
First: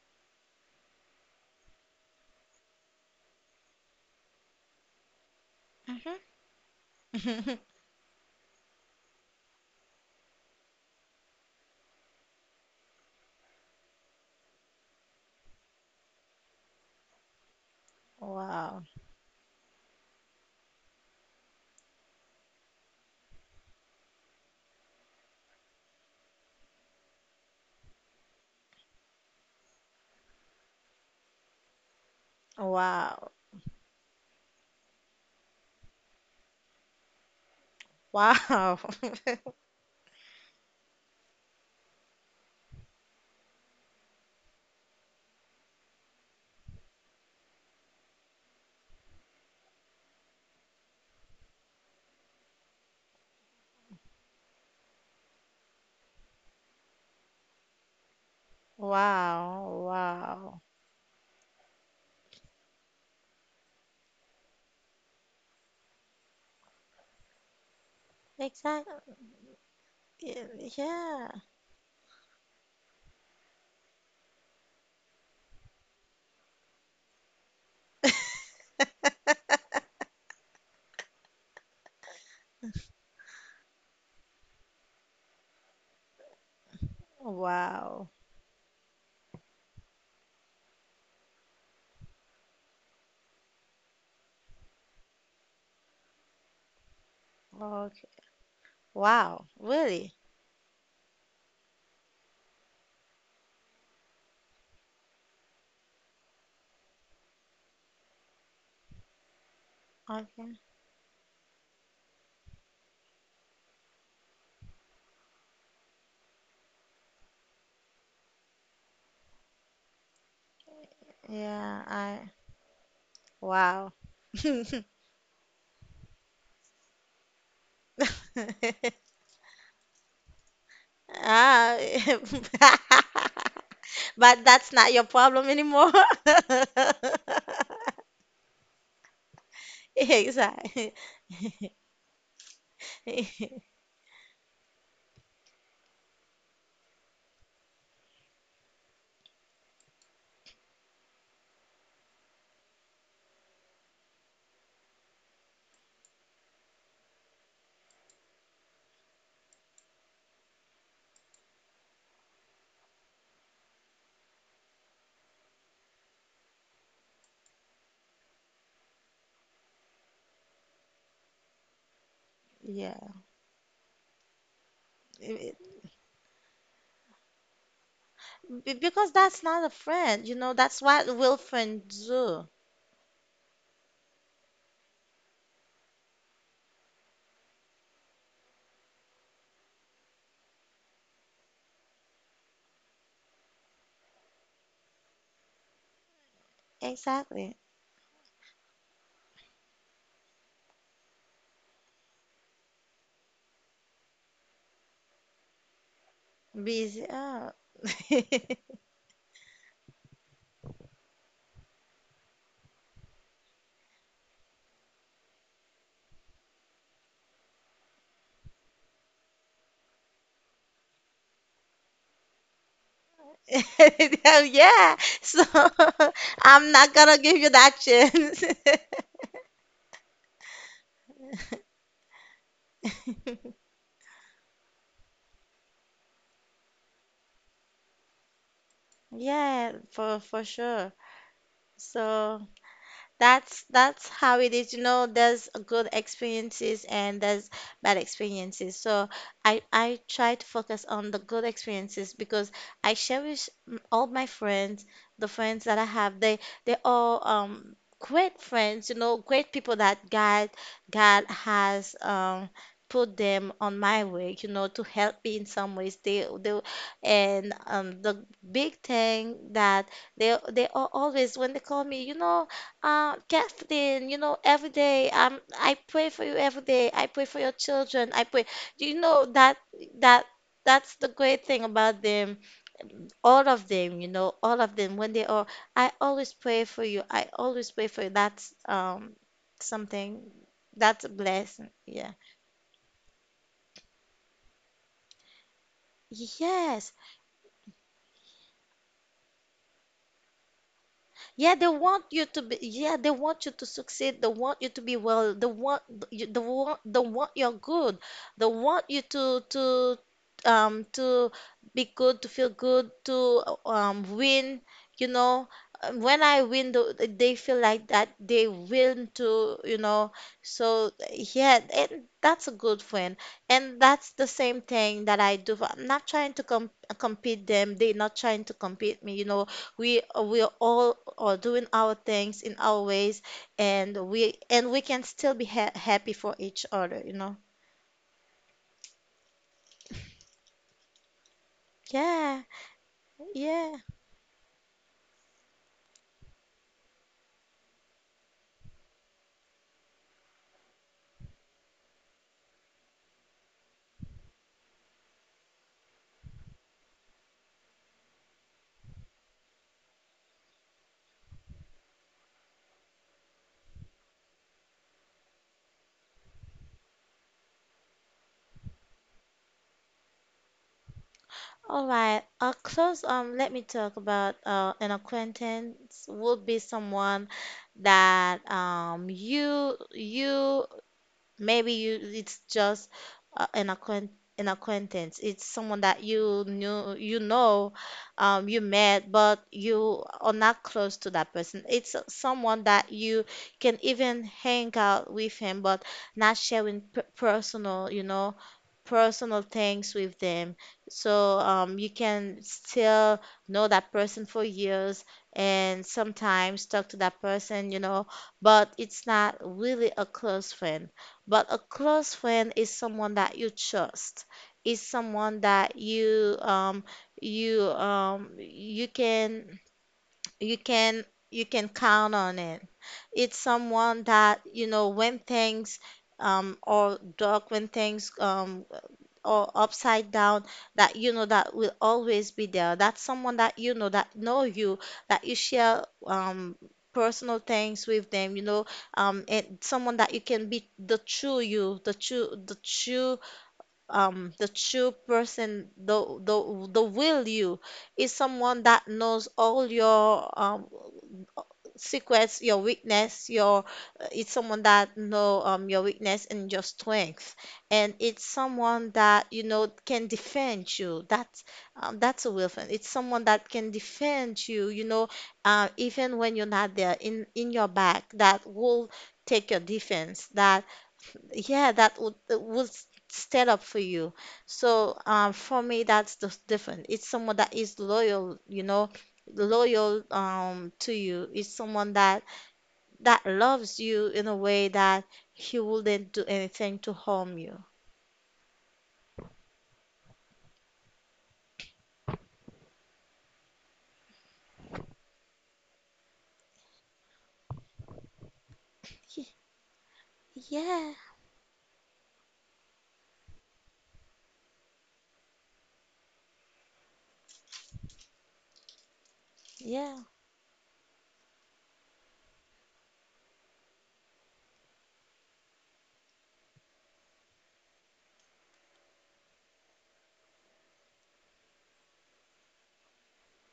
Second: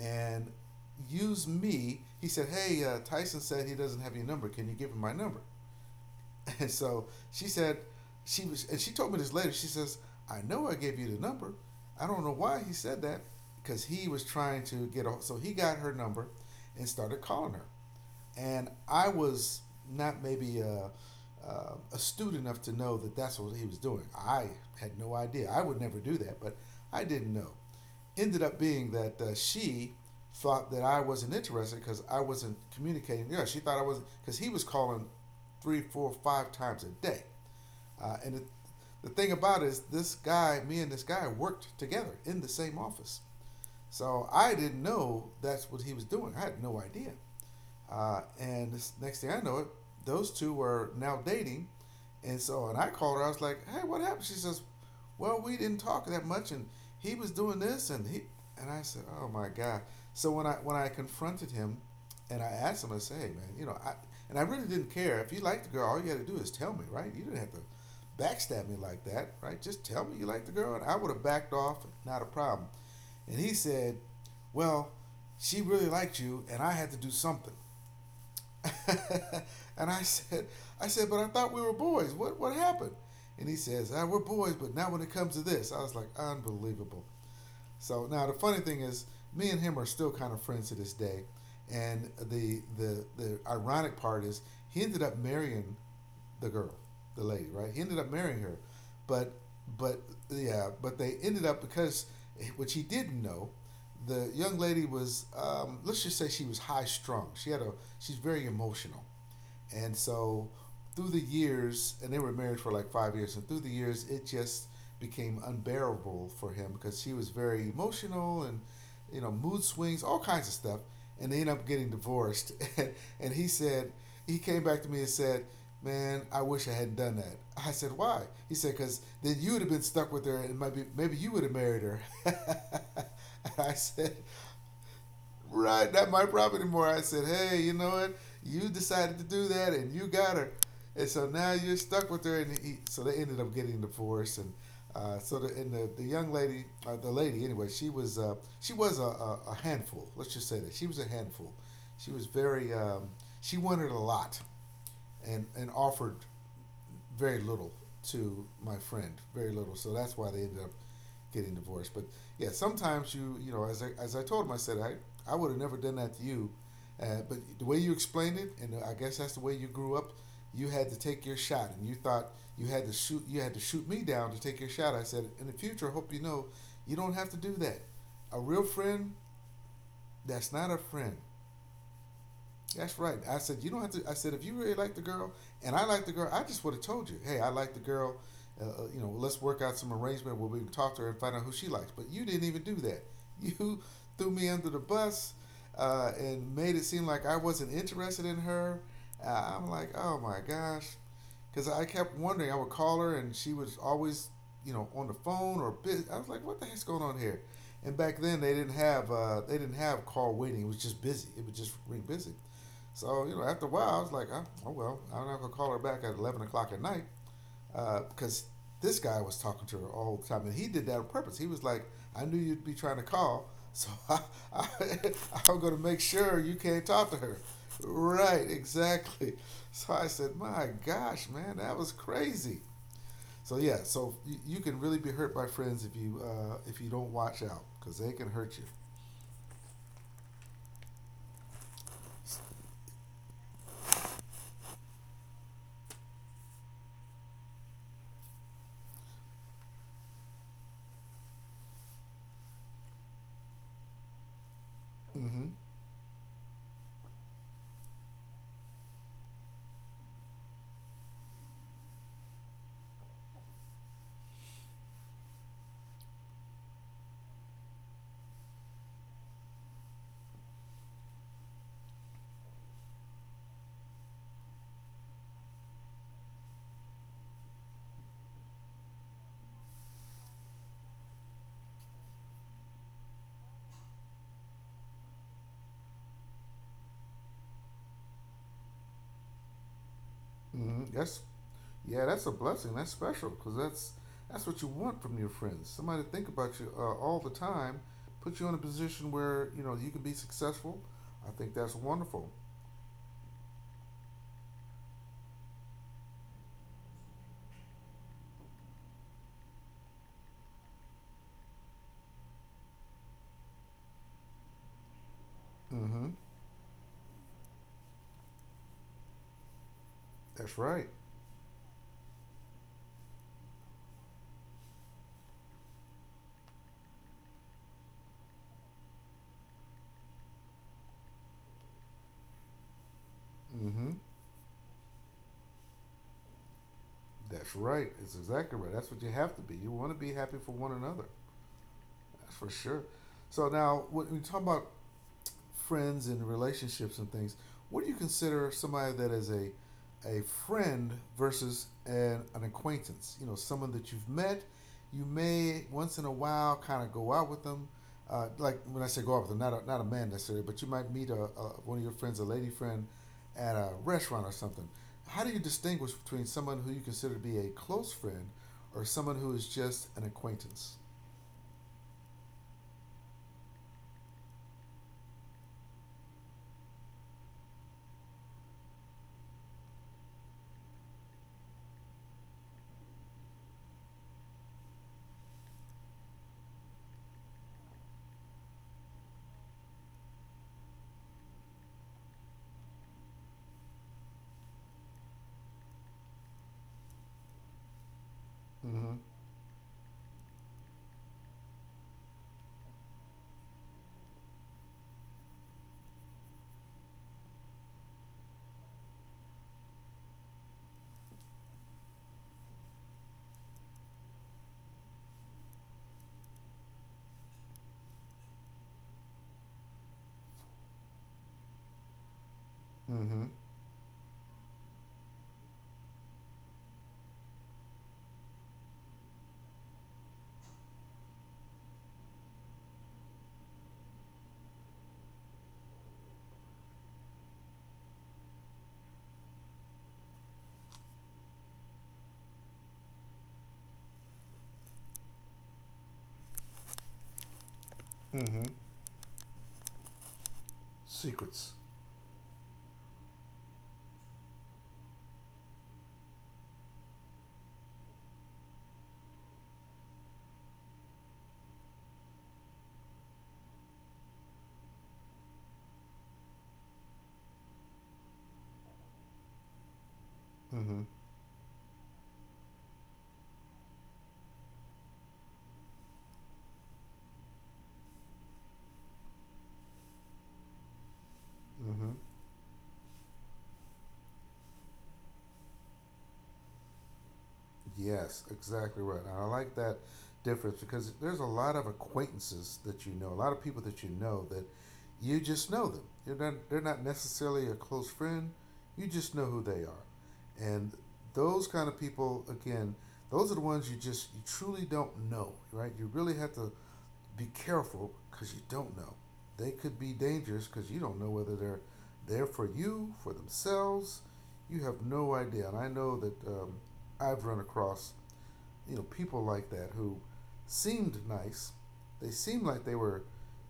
Speaker 1: and used me. He said, "Hey, Tyson said he doesn't have your number. Can you give him my number?" And so she
Speaker 2: Hmm.
Speaker 1: said she was, and she told me this later. She says, "I know I gave you the number. I don't know why he said that because he was trying to get a, so he got her number and started calling her. And
Speaker 2: Wow.
Speaker 1: I was not maybe astute enough to know that that's what he was doing. I had no idea. I would never do that, but I didn't know ended up being that she thought that I wasn't interested because I wasn't communicating.
Speaker 2: Wow.
Speaker 1: Yeah, she thought I wasn't because he was calling three, four, five times a day. And it,
Speaker 2: Wow.
Speaker 1: the thing about it is, this guy, me and this guy, worked together in the same office. So I didn't know that's what he was doing. I had no idea. And this next thing I know, it those two were now dating, and so and I called her. I was like, "Hey, what happened?" She says, "Well, we didn't talk that much, and he was doing this, and he." And I said, "Oh my god!"
Speaker 2: Wow,
Speaker 1: So when I
Speaker 2: wow,
Speaker 1: when I confronted him, and I asked him, I said, "Hey, man, you know, I and I really didn't care if you liked the girl. All you had to do is tell me, right? You didn't have to backstab me like
Speaker 2: exactly.
Speaker 1: that, right? Just tell me you like the girl, and I would have
Speaker 2: Yeah.
Speaker 1: backed off, not a problem." And he said, "Well, she really liked you, and I had to do something." And I said, but I thought we were boys. What happened? And he says, ah, we're boys, but not when it comes to this. I was like, unbelievable. So
Speaker 2: Wow.
Speaker 1: now the funny thing is, me and him are still kind of friends to this day. And the ironic part is, he ended up marrying the girl, the lady, right? He ended
Speaker 2: Okay.
Speaker 1: up marrying her, but
Speaker 2: Wow,
Speaker 1: but
Speaker 2: really?
Speaker 1: yeah, but they ended up because which he didn't know. The young lady was, let's just say, she was high strung. She had a, she's very emotional, and so
Speaker 2: Okay.
Speaker 1: through the years, and they were married for like 5 years, and through the years, it just became unbearable for him because she was very emotional and you know, mood swings, all kinds of stuff, and they end up
Speaker 2: Yeah,
Speaker 1: getting
Speaker 2: I.
Speaker 1: divorced. And he said,
Speaker 2: Wow.
Speaker 1: he came back to me and said, "Man, I wish I hadn't done that." I said, "Why?" He said, "Cause then you would have been stuck with her, and maybe maybe you would have
Speaker 2: Ah.
Speaker 1: married her." And I said,
Speaker 2: But that's not your problem anymore.
Speaker 1: right, not my problem anymore. I said, hey, you know what? You decided to do that, and you got her,
Speaker 2: Exactly.
Speaker 1: and so now you're stuck with her. And he, so they ended up getting divorced, and so the and the, the young lady, the lady anyway, she was a handful. Let's just say that she was a handful. She was very she wanted a lot, and offered very little to my friend, very little. So that's why they ended up getting divorced. But yeah, sometimes you, you know, as I told him, I said, I would have never done that to you. But the way you explained it, and I guess that's the way you grew up, you had to take your shot, and you thought
Speaker 2: Yeah.
Speaker 1: you had to shoot me down to take your shot. I said,
Speaker 2: It-
Speaker 1: in the
Speaker 2: it-
Speaker 1: future, I hope you know, you don't have to do that. A real
Speaker 2: Because
Speaker 1: friend,
Speaker 2: that's not a friend, you know,
Speaker 1: that's not a
Speaker 2: that's what
Speaker 1: friend.
Speaker 2: will friends do.
Speaker 1: That's right. I said, you don't have to. I said, if you really like the girl and I like the girl, I just would have told you, hey, I like the girl. You know, let's work out some arrangement where we can talk to her and find out who she likes. But you didn't even do that. You threw me under the bus and made it seem like I
Speaker 2: Exactly.
Speaker 1: wasn't interested in her. I'm like, oh my gosh. Because I kept wondering, I would call her and she was always, you know, on the phone or busy. I was like, what the heck's going
Speaker 2: Busy.
Speaker 1: on here?
Speaker 2: Oh.
Speaker 1: And back then they didn't have call waiting. It was just busy. It would just ring busy. So, you know, after a while, I was like, oh, oh well, I'm not going to call her back at 11 o'clock at night because this guy was talking to her all the time. And he did that on purpose. He was like, I knew you'd be trying to call, so
Speaker 2: Hell
Speaker 1: I,
Speaker 2: yeah. So
Speaker 1: I'm going to make sure you
Speaker 2: I'm
Speaker 1: can't
Speaker 2: not
Speaker 1: talk
Speaker 2: gonna
Speaker 1: to
Speaker 2: give
Speaker 1: her.
Speaker 2: you that chance.
Speaker 1: Right, exactly. So I said, my gosh, man, that was crazy. So yeah, so you can really be hurt by friends if you don't watch out because they can hurt you.
Speaker 2: Yeah, for sure. So that's how it is. You know, there's good experiences and there's bad experiences. So I try to focus on the good experiences, because I cherish all my friends, the
Speaker 1: Mm-hmm.
Speaker 2: friends that I have. They all great friends, you know, great people that God has put them on my way, you know, to help me in some ways. They and the big thing that they are always when they call me, you know, Kathleen, you know, every day, I pray for you every day. I pray for your children. I pray. Do you know that that that's the great thing about them. All of them, you know, all of them. When they are, I always pray for you. I always pray for you. That's something.
Speaker 1: Mm-hmm.
Speaker 2: That's a
Speaker 1: Yes,
Speaker 2: blessing.
Speaker 1: yeah,
Speaker 2: Yeah.
Speaker 1: that's a blessing. That's special because that's what you want from your friends. Somebody to think about you
Speaker 2: Yes.
Speaker 1: all the time, put you in a position where you know you can be successful. I think
Speaker 2: Yeah, they
Speaker 1: that's
Speaker 2: want you
Speaker 1: wonderful.
Speaker 2: to be. Yeah, they want you to succeed. They want you to be well. They want you. They want. They want you're good. They want you to um to be good, to feel good, to win. You know,
Speaker 1: Mm-hmm.
Speaker 2: when I win, they feel like that they win too. You know,
Speaker 1: That's
Speaker 2: so
Speaker 1: right.
Speaker 2: yeah, and that's a good friend, and that's the same thing that I do. I'm not trying to compete them. They're not trying to compete me. You know, we, we all are doing our things in our ways,
Speaker 1: Mm-hmm.
Speaker 2: and we can still be ha happy for each other, you know.
Speaker 1: That's right. It's exactly right. That's what you have to be. You want to be happy for one another. That's
Speaker 2: Yeah,
Speaker 1: for sure. So
Speaker 2: yeah.
Speaker 1: now, when we talk about friends and relationships and things, what do you consider somebody that is a friend versus an acquaintance? You know, someone that you've met, you may once in a while kind of go out with them. Like when I say go out with them, not a, not a man necessarily, but you might meet a one of your friends, a lady friend, at a restaurant or something. How do you distinguish between someone who you consider to be a close friend or someone who is just an acquaintance?
Speaker 2: All right, close, let me talk about an acquaintance would be someone that you. Maybe you, it's just uh, an acquaint an acquaintance. It's someone that you knew, you know, you met, but you are not close to that person. It's, someone that you can even hang out with him, but not sharing p personal, you know,
Speaker 1: Mm-hmm.
Speaker 2: personal things with them. So you can still know that person for years and sometimes talk to that person, you know, but it's not really a close friend. But a close friend is someone that you trust. Is someone that you you can, you can you can count on it.
Speaker 1: Mm-hmm.
Speaker 2: It's someone that, you know, when things um, or dark, when things or upside down, that you know that will always be there. That's someone that you know that know you, that you share personal things with them, you know, um, and someone that you can be the true you, the true, the true person, the will you, is
Speaker 1: Mm-hmm.
Speaker 2: someone that knows all your
Speaker 1: Secrets.
Speaker 2: secrets, your weakness, your, it's someone that know your weakness and your strength, and it's someone that you know can defend you, that's a will friend, it's someone that can defend you, you know, even when you're not there, in your back, that will take your defense, that
Speaker 1: Mm-hmm.
Speaker 2: yeah, that would stand up for you. So for me, that's just different. It's someone that is loyal, you know, loyal to you. It's
Speaker 1: Mm-hmm.
Speaker 2: someone that loves you in a way that he wouldn't do anything to harm you.
Speaker 1: Yes, exactly right. And I like that difference because there's a lot of acquaintances that you know, a lot of people that you know that you just know them. You're not, they're not necessarily a close friend. You just
Speaker 2: Ye-
Speaker 1: know who they are, and
Speaker 2: Yeah,
Speaker 1: those kind of people, again, those are the ones you just you truly don't know, right? You really have to be careful because you don't know. They could be
Speaker 2: yeah.
Speaker 1: dangerous because you don't know whether they're there for you, for themselves. You have no idea. And I know that I've run across you know people like that who seemed nice. They seemed like they were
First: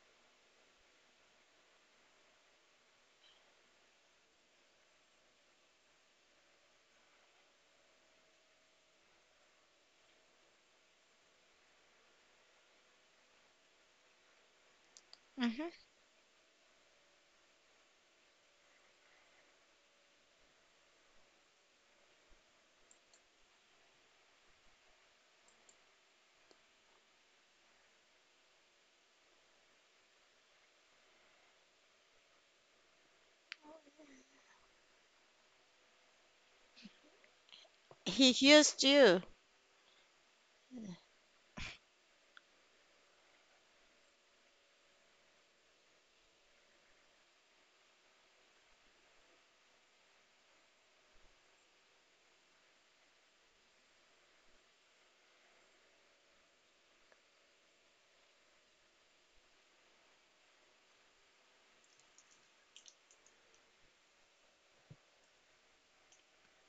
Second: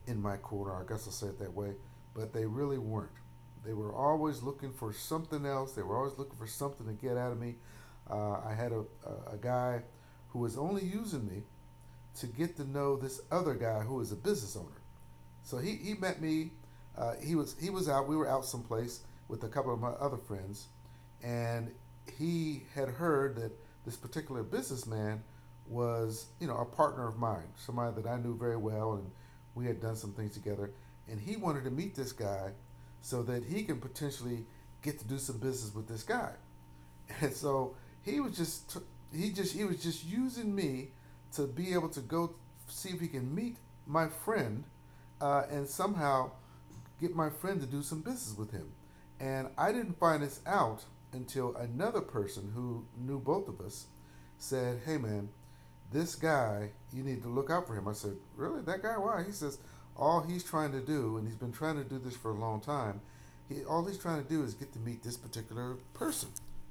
Speaker 1: in my corner. I guess I'll say it that way, but they really weren't. They were always looking for something else. They were always looking for something to get out of me. I had a guy who was only using me to get to know this other guy who is a business owner. So
Speaker 2: Hmm.
Speaker 1: he met me. He was out. We were out someplace with a couple of my other friends, and he had heard that this particular businessman was you know a partner of mine, somebody that I knew very well, and we had done some things together. And he wanted to meet this guy so that he can potentially get to do some business with this guy. And so he
Speaker 2: He
Speaker 1: was just
Speaker 2: used you.
Speaker 1: he was just using me to be able to go see if he can meet my friend and somehow get my friend to do some business with him. And I didn't find this out until another person who knew both of us said, "Hey man, this guy, you need to look out for him. I said, really? That guy? Why? He says, all he's trying to do, and he's been trying to do this for a long time, all he's trying to do is get to meet this particular person.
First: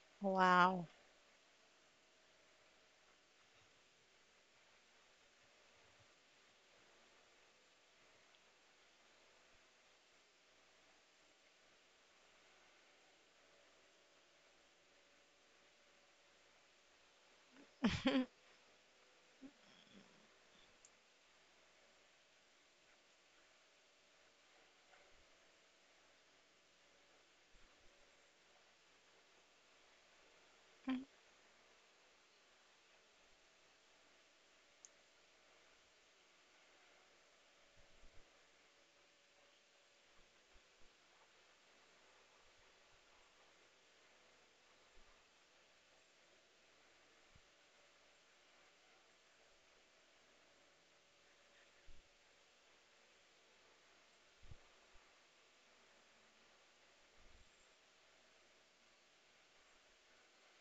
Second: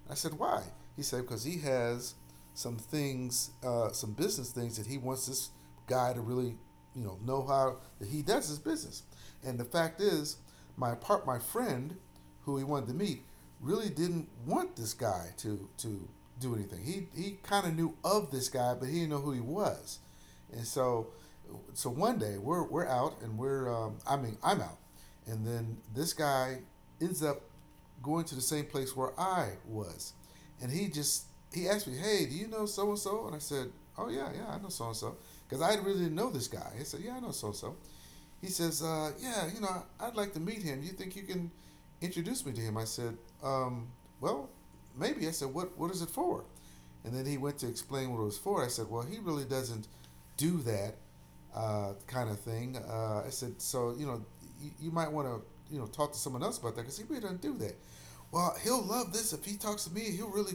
Speaker 1: I said, why?
Speaker 2: Wow.
Speaker 1: He said, because he has some things, some business things that he wants this guy to really, know how that he does his business. And the fact is, my friend who he wanted to meet, really didn't want this guy to do anything. He kind of knew of this guy, but he didn't know who he was. And so, one day we're out and we're I mean I'm out, and then this guy ends up going to the same place where I was, and he asked me, hey, do you know so and so? And I said, oh yeah, yeah, I know so and so, because I really didn't know this guy. He said, yeah, I know so and so. He says, "Yeah, I'd like to meet him. You think you can introduce me to him?" I said, um, "Well, maybe." I said, "What is it for?" And then he went to explain what it was for. I said, "Well, he really doesn't do that kind of thing. I said, so you might want to talk to someone else about that because he really doesn't do that. Well, he'll love this if he talks to me. He'll really,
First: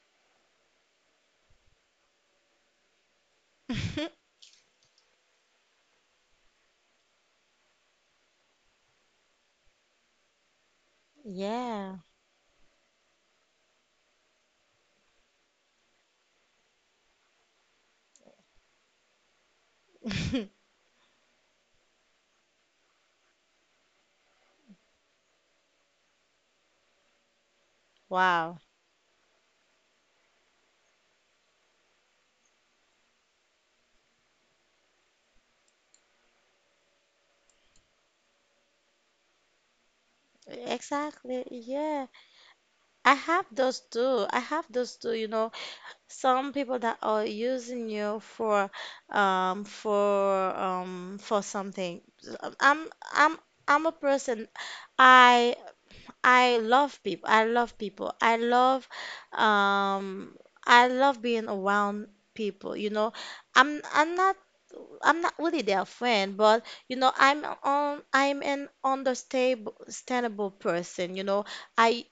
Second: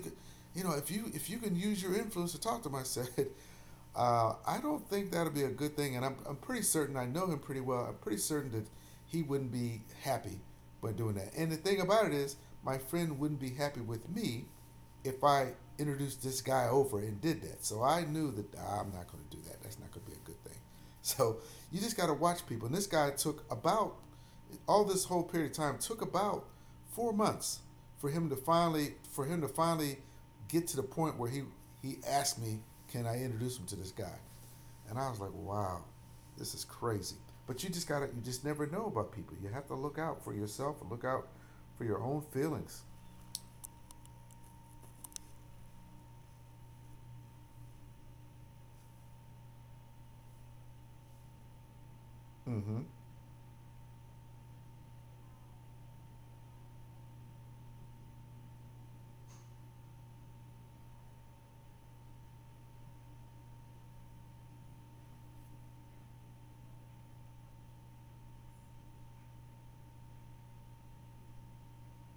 Speaker 1: if you can use your influence to talk to him. I said, I don't think that'll be a good thing, and I'm pretty certain I know him pretty well. I'm pretty certain that he wouldn't be happy by doing that. And the thing
Speaker 2: Yeah.
Speaker 1: about it is, my friend wouldn't be happy with me if I introduced this guy over and did that. So I knew that "Ah, I'm not going to do that. That's not going to be a good thing. So you just got to watch people. And this guy took about all this whole period of time took about 4 months for him to
Speaker 2: Wow.
Speaker 1: finally for him to finally get to the point where he asked me, "Can I introduce him to this guy?" And I was like, "Wow, this is crazy." But you just never know about people. You have to look out for yourself and look out
Speaker 2: Exactly.
Speaker 1: for your
Speaker 2: Yeah.
Speaker 1: own feelings.
Speaker 2: I have those too. I have those too, you know. Some people that are using you for something.
Speaker 1: Mm-hmm.
Speaker 2: I'm I'm I'm a person, I I love people. I love people. I love um, I love being around people, you know. I'm not I'm not really their friend, but you know, I'm an understandable person, you know. I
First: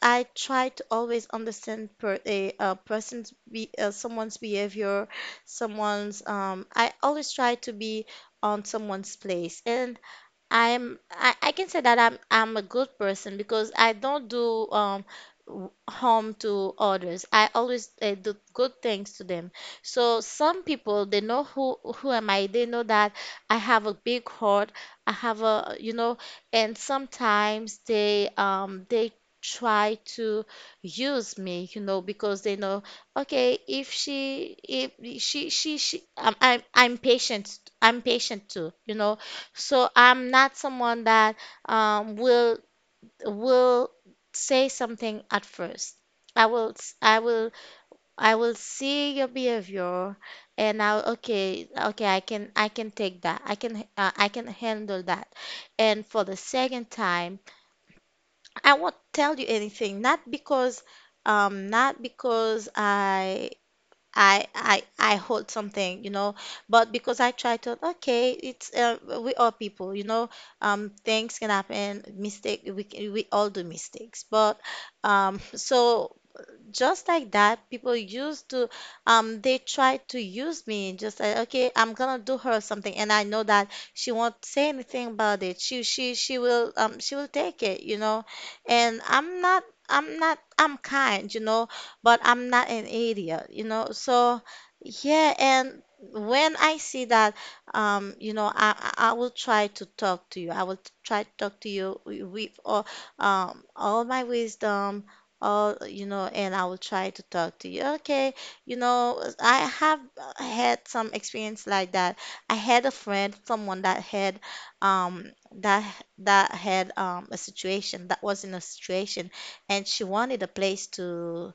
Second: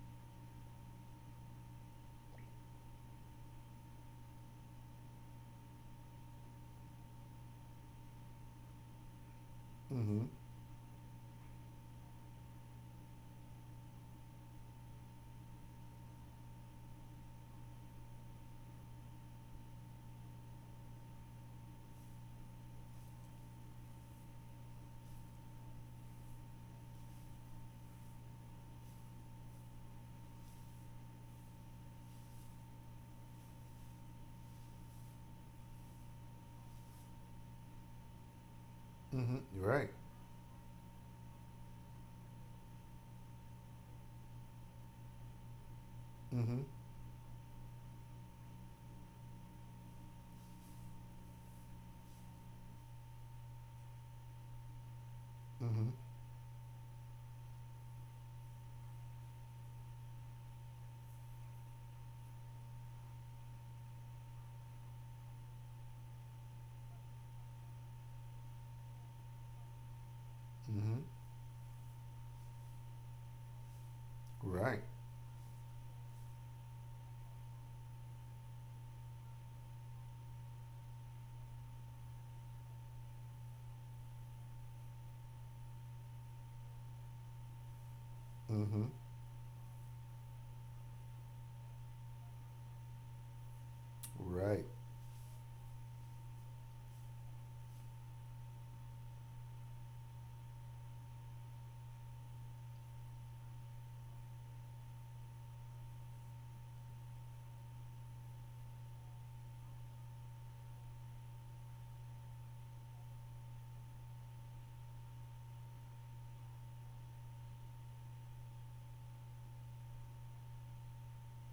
Speaker 2: I try to always understand per a person's be someone's behavior, someone's. I always try to be on someone's place, and
Speaker 1: Mm-hmm.
Speaker 2: I can say that I'm a good person, because I don't do harm to others. I always, do good things to them. So some people, they know who am I. They know that I have a big heart. I have a, you know, and sometimes they try to use me, you know, because they know, okay, if she, if she, I'm patient, I'm patient too, you know.
Speaker 1: Mm-hmm.
Speaker 2: So
Speaker 1: Right.
Speaker 2: I'm not someone that um will, will say something at first. I
Speaker 1: Mm-hmm.
Speaker 2: will, I will see your behavior, and I will, okay, okay, I can, take that. I can, I can handle that.
Speaker 1: Mm-hmm.
Speaker 2: And for the second time, I won't tell you anything, not because um, not because I I hold something, you know, but because I try to, okay, it's we all people, you know,
Speaker 1: Mm-hmm.
Speaker 2: things can happen, mistake, we all do mistakes, but
Speaker 1: Right.
Speaker 2: so just like that, people used to, they tried to use me, just like, okay, I'm gonna do her something, and I know that she won't say anything about it. She will take it, you know.
Speaker 1: Mm-hmm.
Speaker 2: And I'm not, I'm not, I'm kind, you know, but I'm not an idiot, you know. So,
Speaker 1: Right.
Speaker 2: yeah, and when I see that, you know, I will try to talk to you. I will try to talk to you with all my wisdom. Oh, you know, and I will try to talk to you. Okay, you know, I have, had some experience like that. I had a friend, someone that had, um, that that had a situation, that was in a situation, and she wanted a place to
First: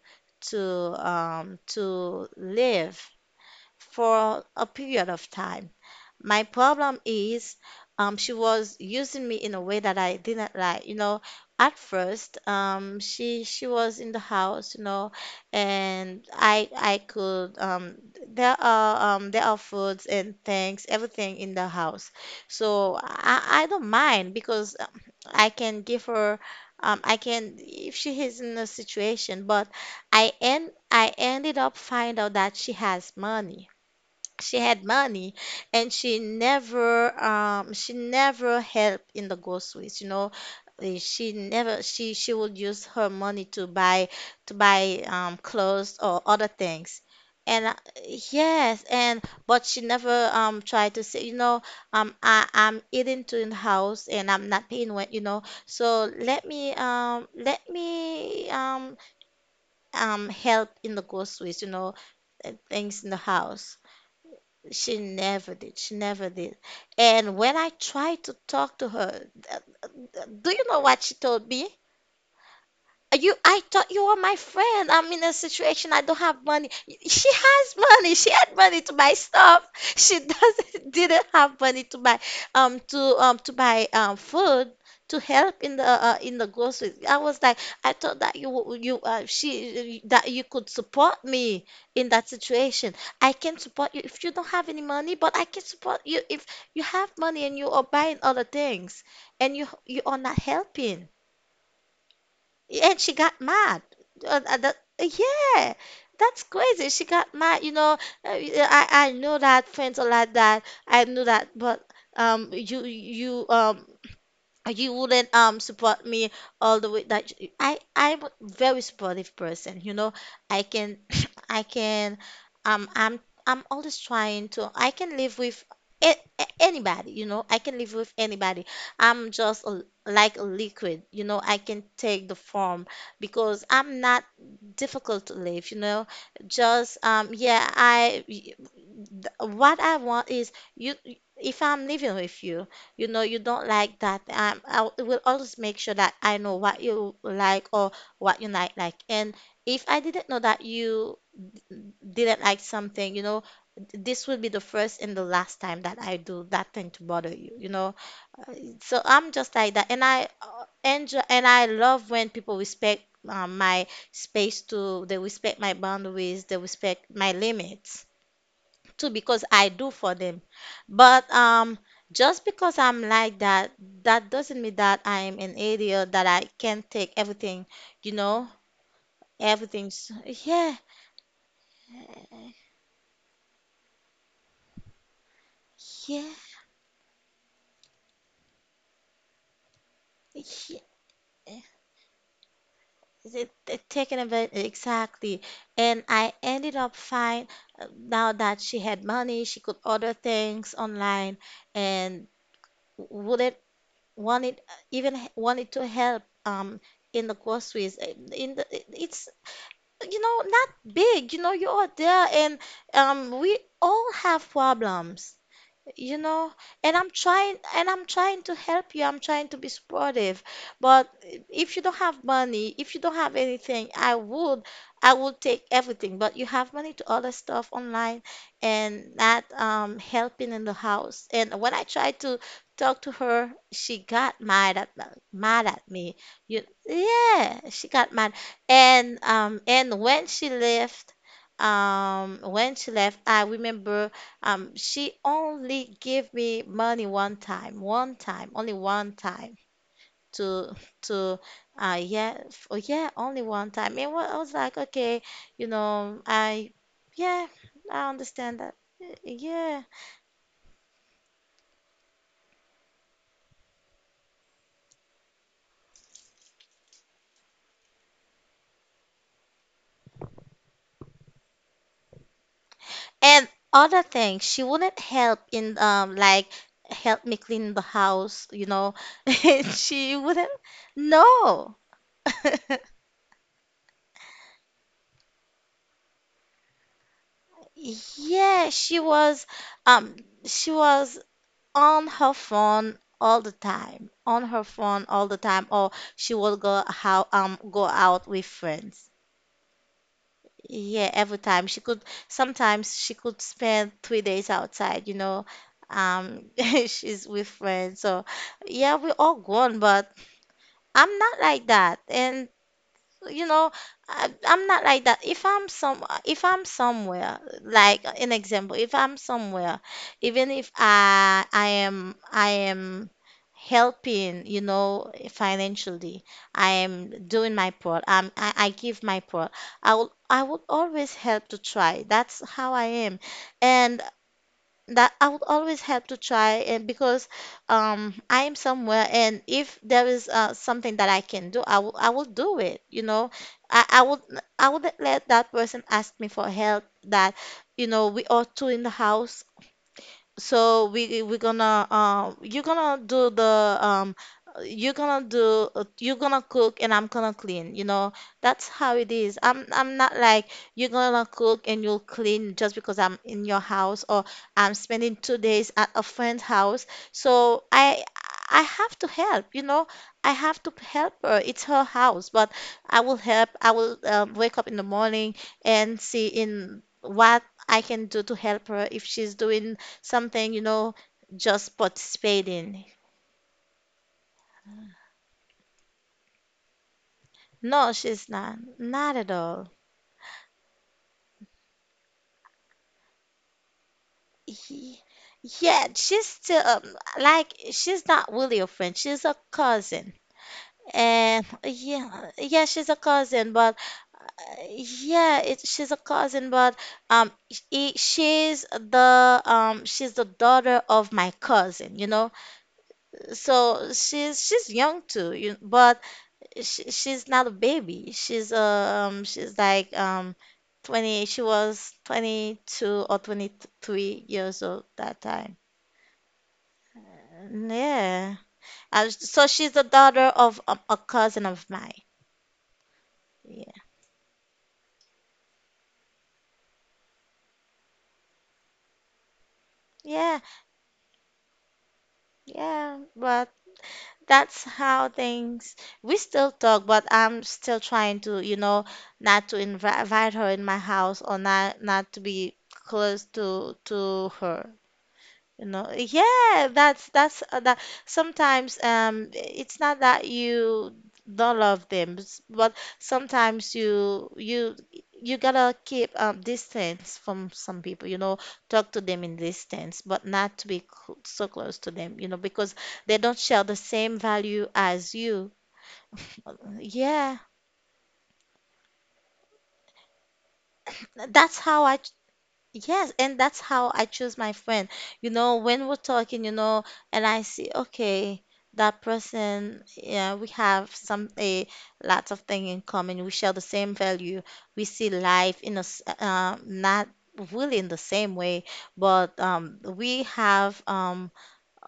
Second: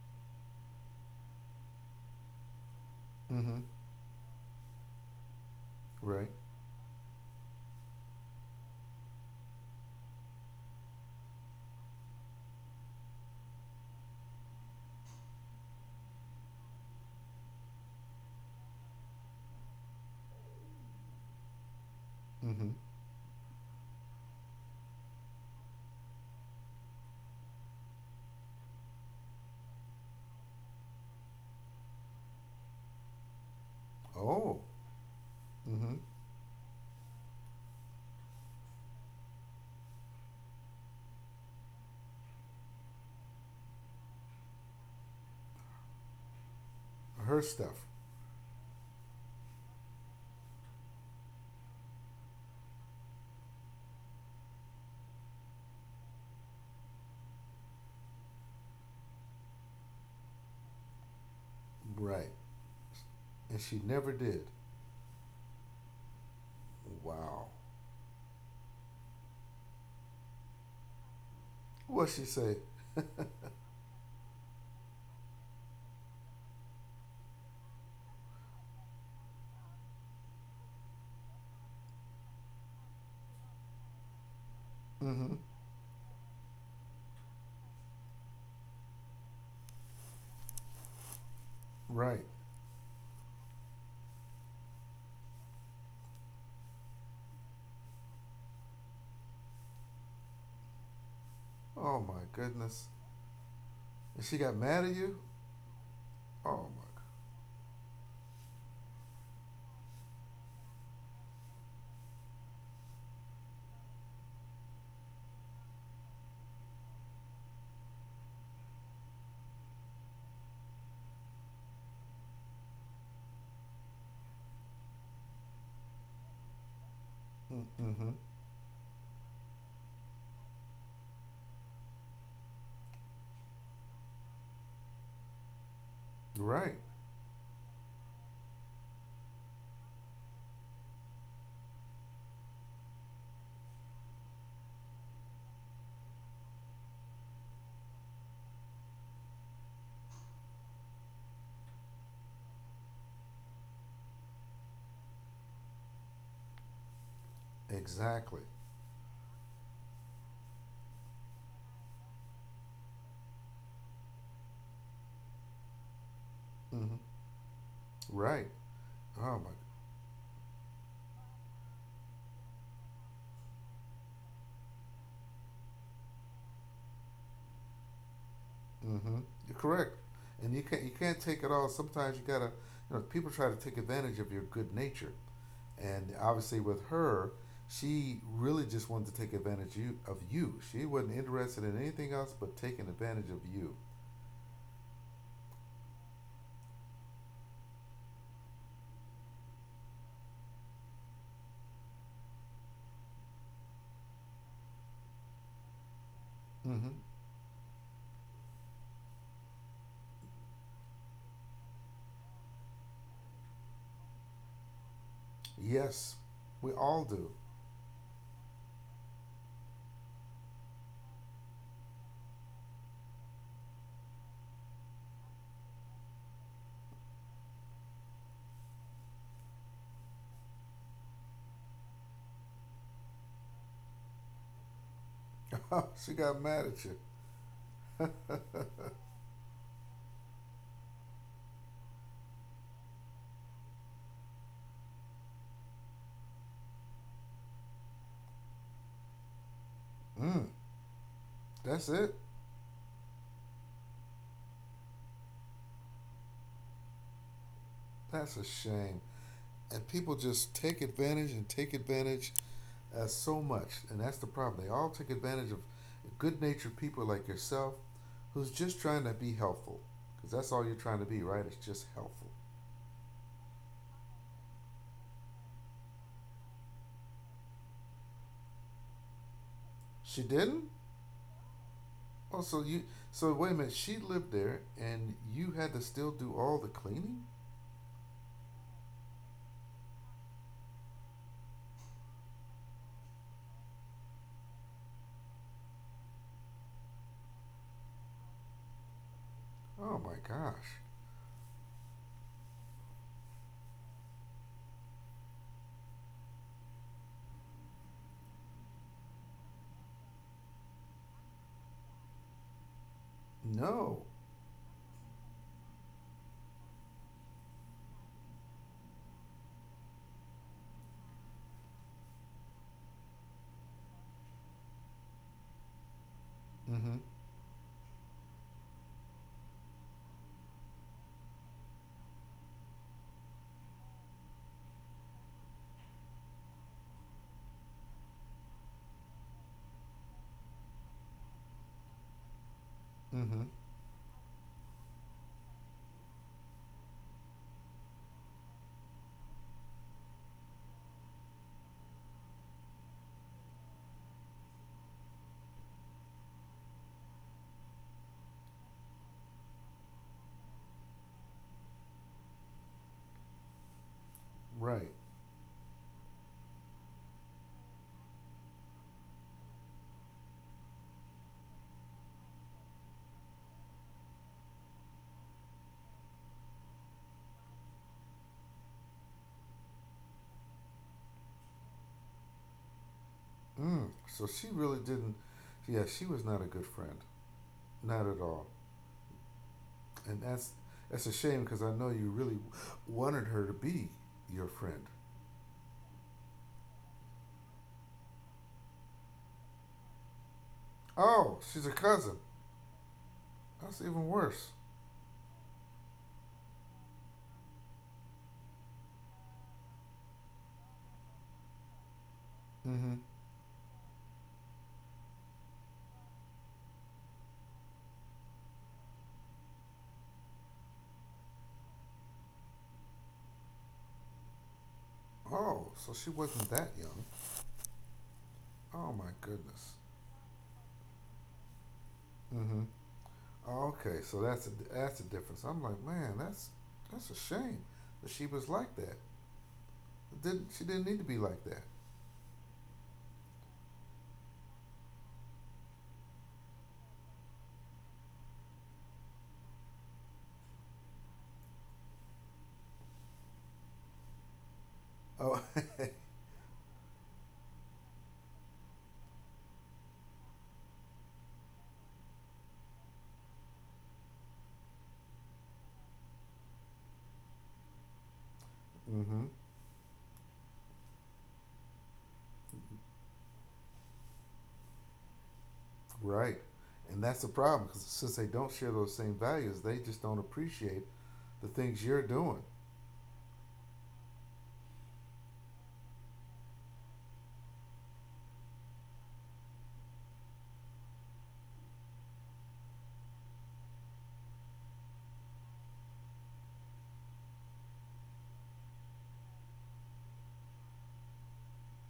Speaker 2: to to live
Speaker 1: Mm-hmm.
Speaker 2: for a period of time.
Speaker 1: Right.
Speaker 2: My problem is, she was using me in a way that I didn't like. You know, at first, she was in the house, you know, and I could there are foods and things, everything in the house,
Speaker 1: Mm-hmm.
Speaker 2: so I don't mind, because I can give her. I can if she is in a situation, but I ended up find out that she has money, she
Speaker 1: Oh.
Speaker 2: had money, and
Speaker 1: Mm-hmm.
Speaker 2: she never um, she never helped in the groceries, you know. Eh, she never, she would use her money to buy, clothes or other things,
Speaker 1: Her
Speaker 2: and
Speaker 1: stuff.
Speaker 2: yes, and but she never tried to say, you know, um, I'm eating to in the house, and I'm not paying rent, you know, so let me um, help in the groceries, you know,
Speaker 1: Right.
Speaker 2: and things in the
Speaker 1: And
Speaker 2: house.
Speaker 1: she never did.
Speaker 2: She never did. She never did. And
Speaker 1: Wow.
Speaker 2: when I tried to talk to her, th- do you know what she told me?
Speaker 1: What she say?
Speaker 2: I thought you were my friend. I'm in a situation, I don't have money. She has money. She had money to buy stuff. She doesn't didn't have money to buy food, to
Speaker 1: Mm-hmm.
Speaker 2: help in the groceries. I was like, I thought that you w- you she that you could support me in
Speaker 1: Right.
Speaker 2: that situation. I can support you if you don't have any money, but I can support you if you have money and you are buying other things and you are not helping.
Speaker 1: Oh my goodness.
Speaker 2: And she got mad.
Speaker 1: And she got mad at you?
Speaker 2: Yeah, that's
Speaker 1: Oh my.
Speaker 2: crazy. She got mad. You know, I know that friends are like that. I know that, but um, you you um you wouldn't support me all the way that I I'm a very supportive person. I can I can um I'm I'm always trying to. I can live with anybody, you know, I can live
Speaker 1: Mm-hmm.
Speaker 2: with anybody. I'm just like a liquid, you know, I can take the form because I'm not difficult to live, you know.
Speaker 1: Right.
Speaker 2: Just yeah I y- y- th- What I want is, you if I'm living with you, you know, you don't like that, will always make sure that I know what you like or what you not like. And if I didn't know that you didn't like something, you know, this will be the first and the last time that I do that thing to bother you, you know.
Speaker 1: Exactly.
Speaker 2: So I'm just like that, and I enjoy and I love when people respect my space too, they respect my boundaries, they
Speaker 1: Mm-hmm.
Speaker 2: respect my limits
Speaker 1: Right.
Speaker 2: too,
Speaker 1: Oh
Speaker 2: because
Speaker 1: my.
Speaker 2: I do for them. But just because I'm like that, that doesn't mean that I'm an idiot, that I can't take everything, you know,
Speaker 1: Mm-hmm. You're correct,
Speaker 2: everything's,
Speaker 1: and you
Speaker 2: yeah,
Speaker 1: can't you can't take it all. Sometimes you gotta, people try to take advantage of your good nature, and
Speaker 2: yeah,
Speaker 1: obviously with her, she really just wanted to take advantage of you.
Speaker 2: yeah.
Speaker 1: She wasn't interested in anything else but taking advantage of you.
Speaker 2: Exactly. And I ended up fine. Now that she had money, she could order things online and wouldn't want it, even wanted to help
Speaker 1: Mm-hmm.
Speaker 2: in the groceries. In it's, you know, not big. You know, you are there, and we all have problems,
Speaker 1: Yes,
Speaker 2: you know.
Speaker 1: we
Speaker 2: and
Speaker 1: all
Speaker 2: i'm
Speaker 1: do.
Speaker 2: trying and I'm trying to help you, I'm trying to be supportive. But if you don't have money, if you don't have anything, I would, I would take everything. But you have money to order stuff online and not helping in the house. And when I tried to talk to her, she got mad at
Speaker 1: She
Speaker 2: me
Speaker 1: got
Speaker 2: you
Speaker 1: mad at you.
Speaker 2: Yeah, she got mad. And when she left, when she left, I remember, she only gave me money one time, only one time
Speaker 1: Mm,
Speaker 2: to to
Speaker 1: that's it.
Speaker 2: oh, yeah, only one time. And I was like, okay, you know, yeah, I
Speaker 1: That's a
Speaker 2: understand that.
Speaker 1: shame.
Speaker 2: Yeah.
Speaker 1: And people just take advantage and take advantage as so much, and that's the problem. They all take advantage of good natured people like yourself who's just trying to be helpful. Because that's all you're trying to be, right? It's just helpful.
Speaker 2: And other thing, she wouldn't help in, like, help me clean the house, you know. She
Speaker 1: She
Speaker 2: wouldn't.
Speaker 1: didn't?
Speaker 2: No.
Speaker 1: Oh, so you. So wait a minute. She lived there, and you had to still do all the cleaning?
Speaker 2: Yeah, she was um she was on her phone all the time, on her phone all the time, or she would go out with friends.
Speaker 1: Oh my gosh.
Speaker 2: Yeah, every time she could. Sometimes she could spend 3 days outside. You know, um, she's with friends. So yeah, we're all gone, but I'm not like that. And you know,
Speaker 1: No.
Speaker 2: I, I'm not like that. If I'm some if I'm somewhere, like, an example, if I'm somewhere, even if I am helping, you know, financially, I
Speaker 1: Mm-hmm.
Speaker 2: am doing my part. I give my part. I will, I will always help to try. That's how I am. And that I would always help to try. And because I am somewhere, and if there is something that I can do, I will do it. You know,
Speaker 1: Mm-hmm.
Speaker 2: I would, I would let that person ask me for help. That You know, we are two in the house, so we we're gonna you're gonna do the… You're gonna do you're gonna cook, and I'm gonna clean, you know. That's how it is. I'm not like, you're gonna cook and you'll clean just because I'm in your house, or I'm
Speaker 1: Right.
Speaker 2: spending 2 days at a friend's house. So I have to help, you know. I have to help her. It's her house, but I will help. I will wake up in the morning and see in what I can do to help her, if she's doing something, you know, just participating.
Speaker 1: Mm. So she really didn't. Yeah, she was not a good friend.
Speaker 2: No,
Speaker 1: Not at
Speaker 2: she's
Speaker 1: all.
Speaker 2: not. Not at all.
Speaker 1: And that's a shame because I know you really wanted her to be your friend.
Speaker 2: Ye- Yeah, she's still like, she's not really a friend. She's a cousin.
Speaker 1: Oh,
Speaker 2: And
Speaker 1: she's a cousin.
Speaker 2: yeah, yeah, she's a cousin, but
Speaker 1: That's even worse.
Speaker 2: uh, yeah, she's a cousin, but um, she's the daughter of my cousin, you know.
Speaker 1: Mm-hmm.
Speaker 2: So she's young too, you, but she's not a baby. She's 20. She was 22 or 23 years old that time.
Speaker 1: Oh, so she wasn't that young.
Speaker 2: Yeah.
Speaker 1: Oh my
Speaker 2: And so she's
Speaker 1: goodness.
Speaker 2: the daughter of a cousin of mine.
Speaker 1: Mm-hmm.
Speaker 2: Yeah.
Speaker 1: Okay, so that's a difference. I'm like, man, that's a shame that she was like that.
Speaker 2: Yeah.
Speaker 1: Didn't she didn't need to be like that?
Speaker 2: Yeah. But that's how things. We still talk, but I'm still trying to, you know, not to invite her in my house, or not, not to be close to her.
Speaker 1: Oh,
Speaker 2: You know, yeah, that's that. Sometimes it's not that you don't love them, but sometimes you you gotta keep distance from some people. You know, talk to them
Speaker 1: Mm-hmm.
Speaker 2: in distance, but not to be cl so close to them. You know, because they don't share the same value as you.
Speaker 1: Right.
Speaker 2: Uh,
Speaker 1: And that's the
Speaker 2: Yeah,
Speaker 1: problem because since they don't share those same values, they just don't appreciate the
Speaker 2: that's
Speaker 1: things
Speaker 2: how I...
Speaker 1: you're doing.
Speaker 2: Yes, and that's how I choose my friend. You know, when we're talking, you know, and I see, okay, that person, yeah, we have some a lots of thing in common. We share the same value. We see life in not really in the same way, but we have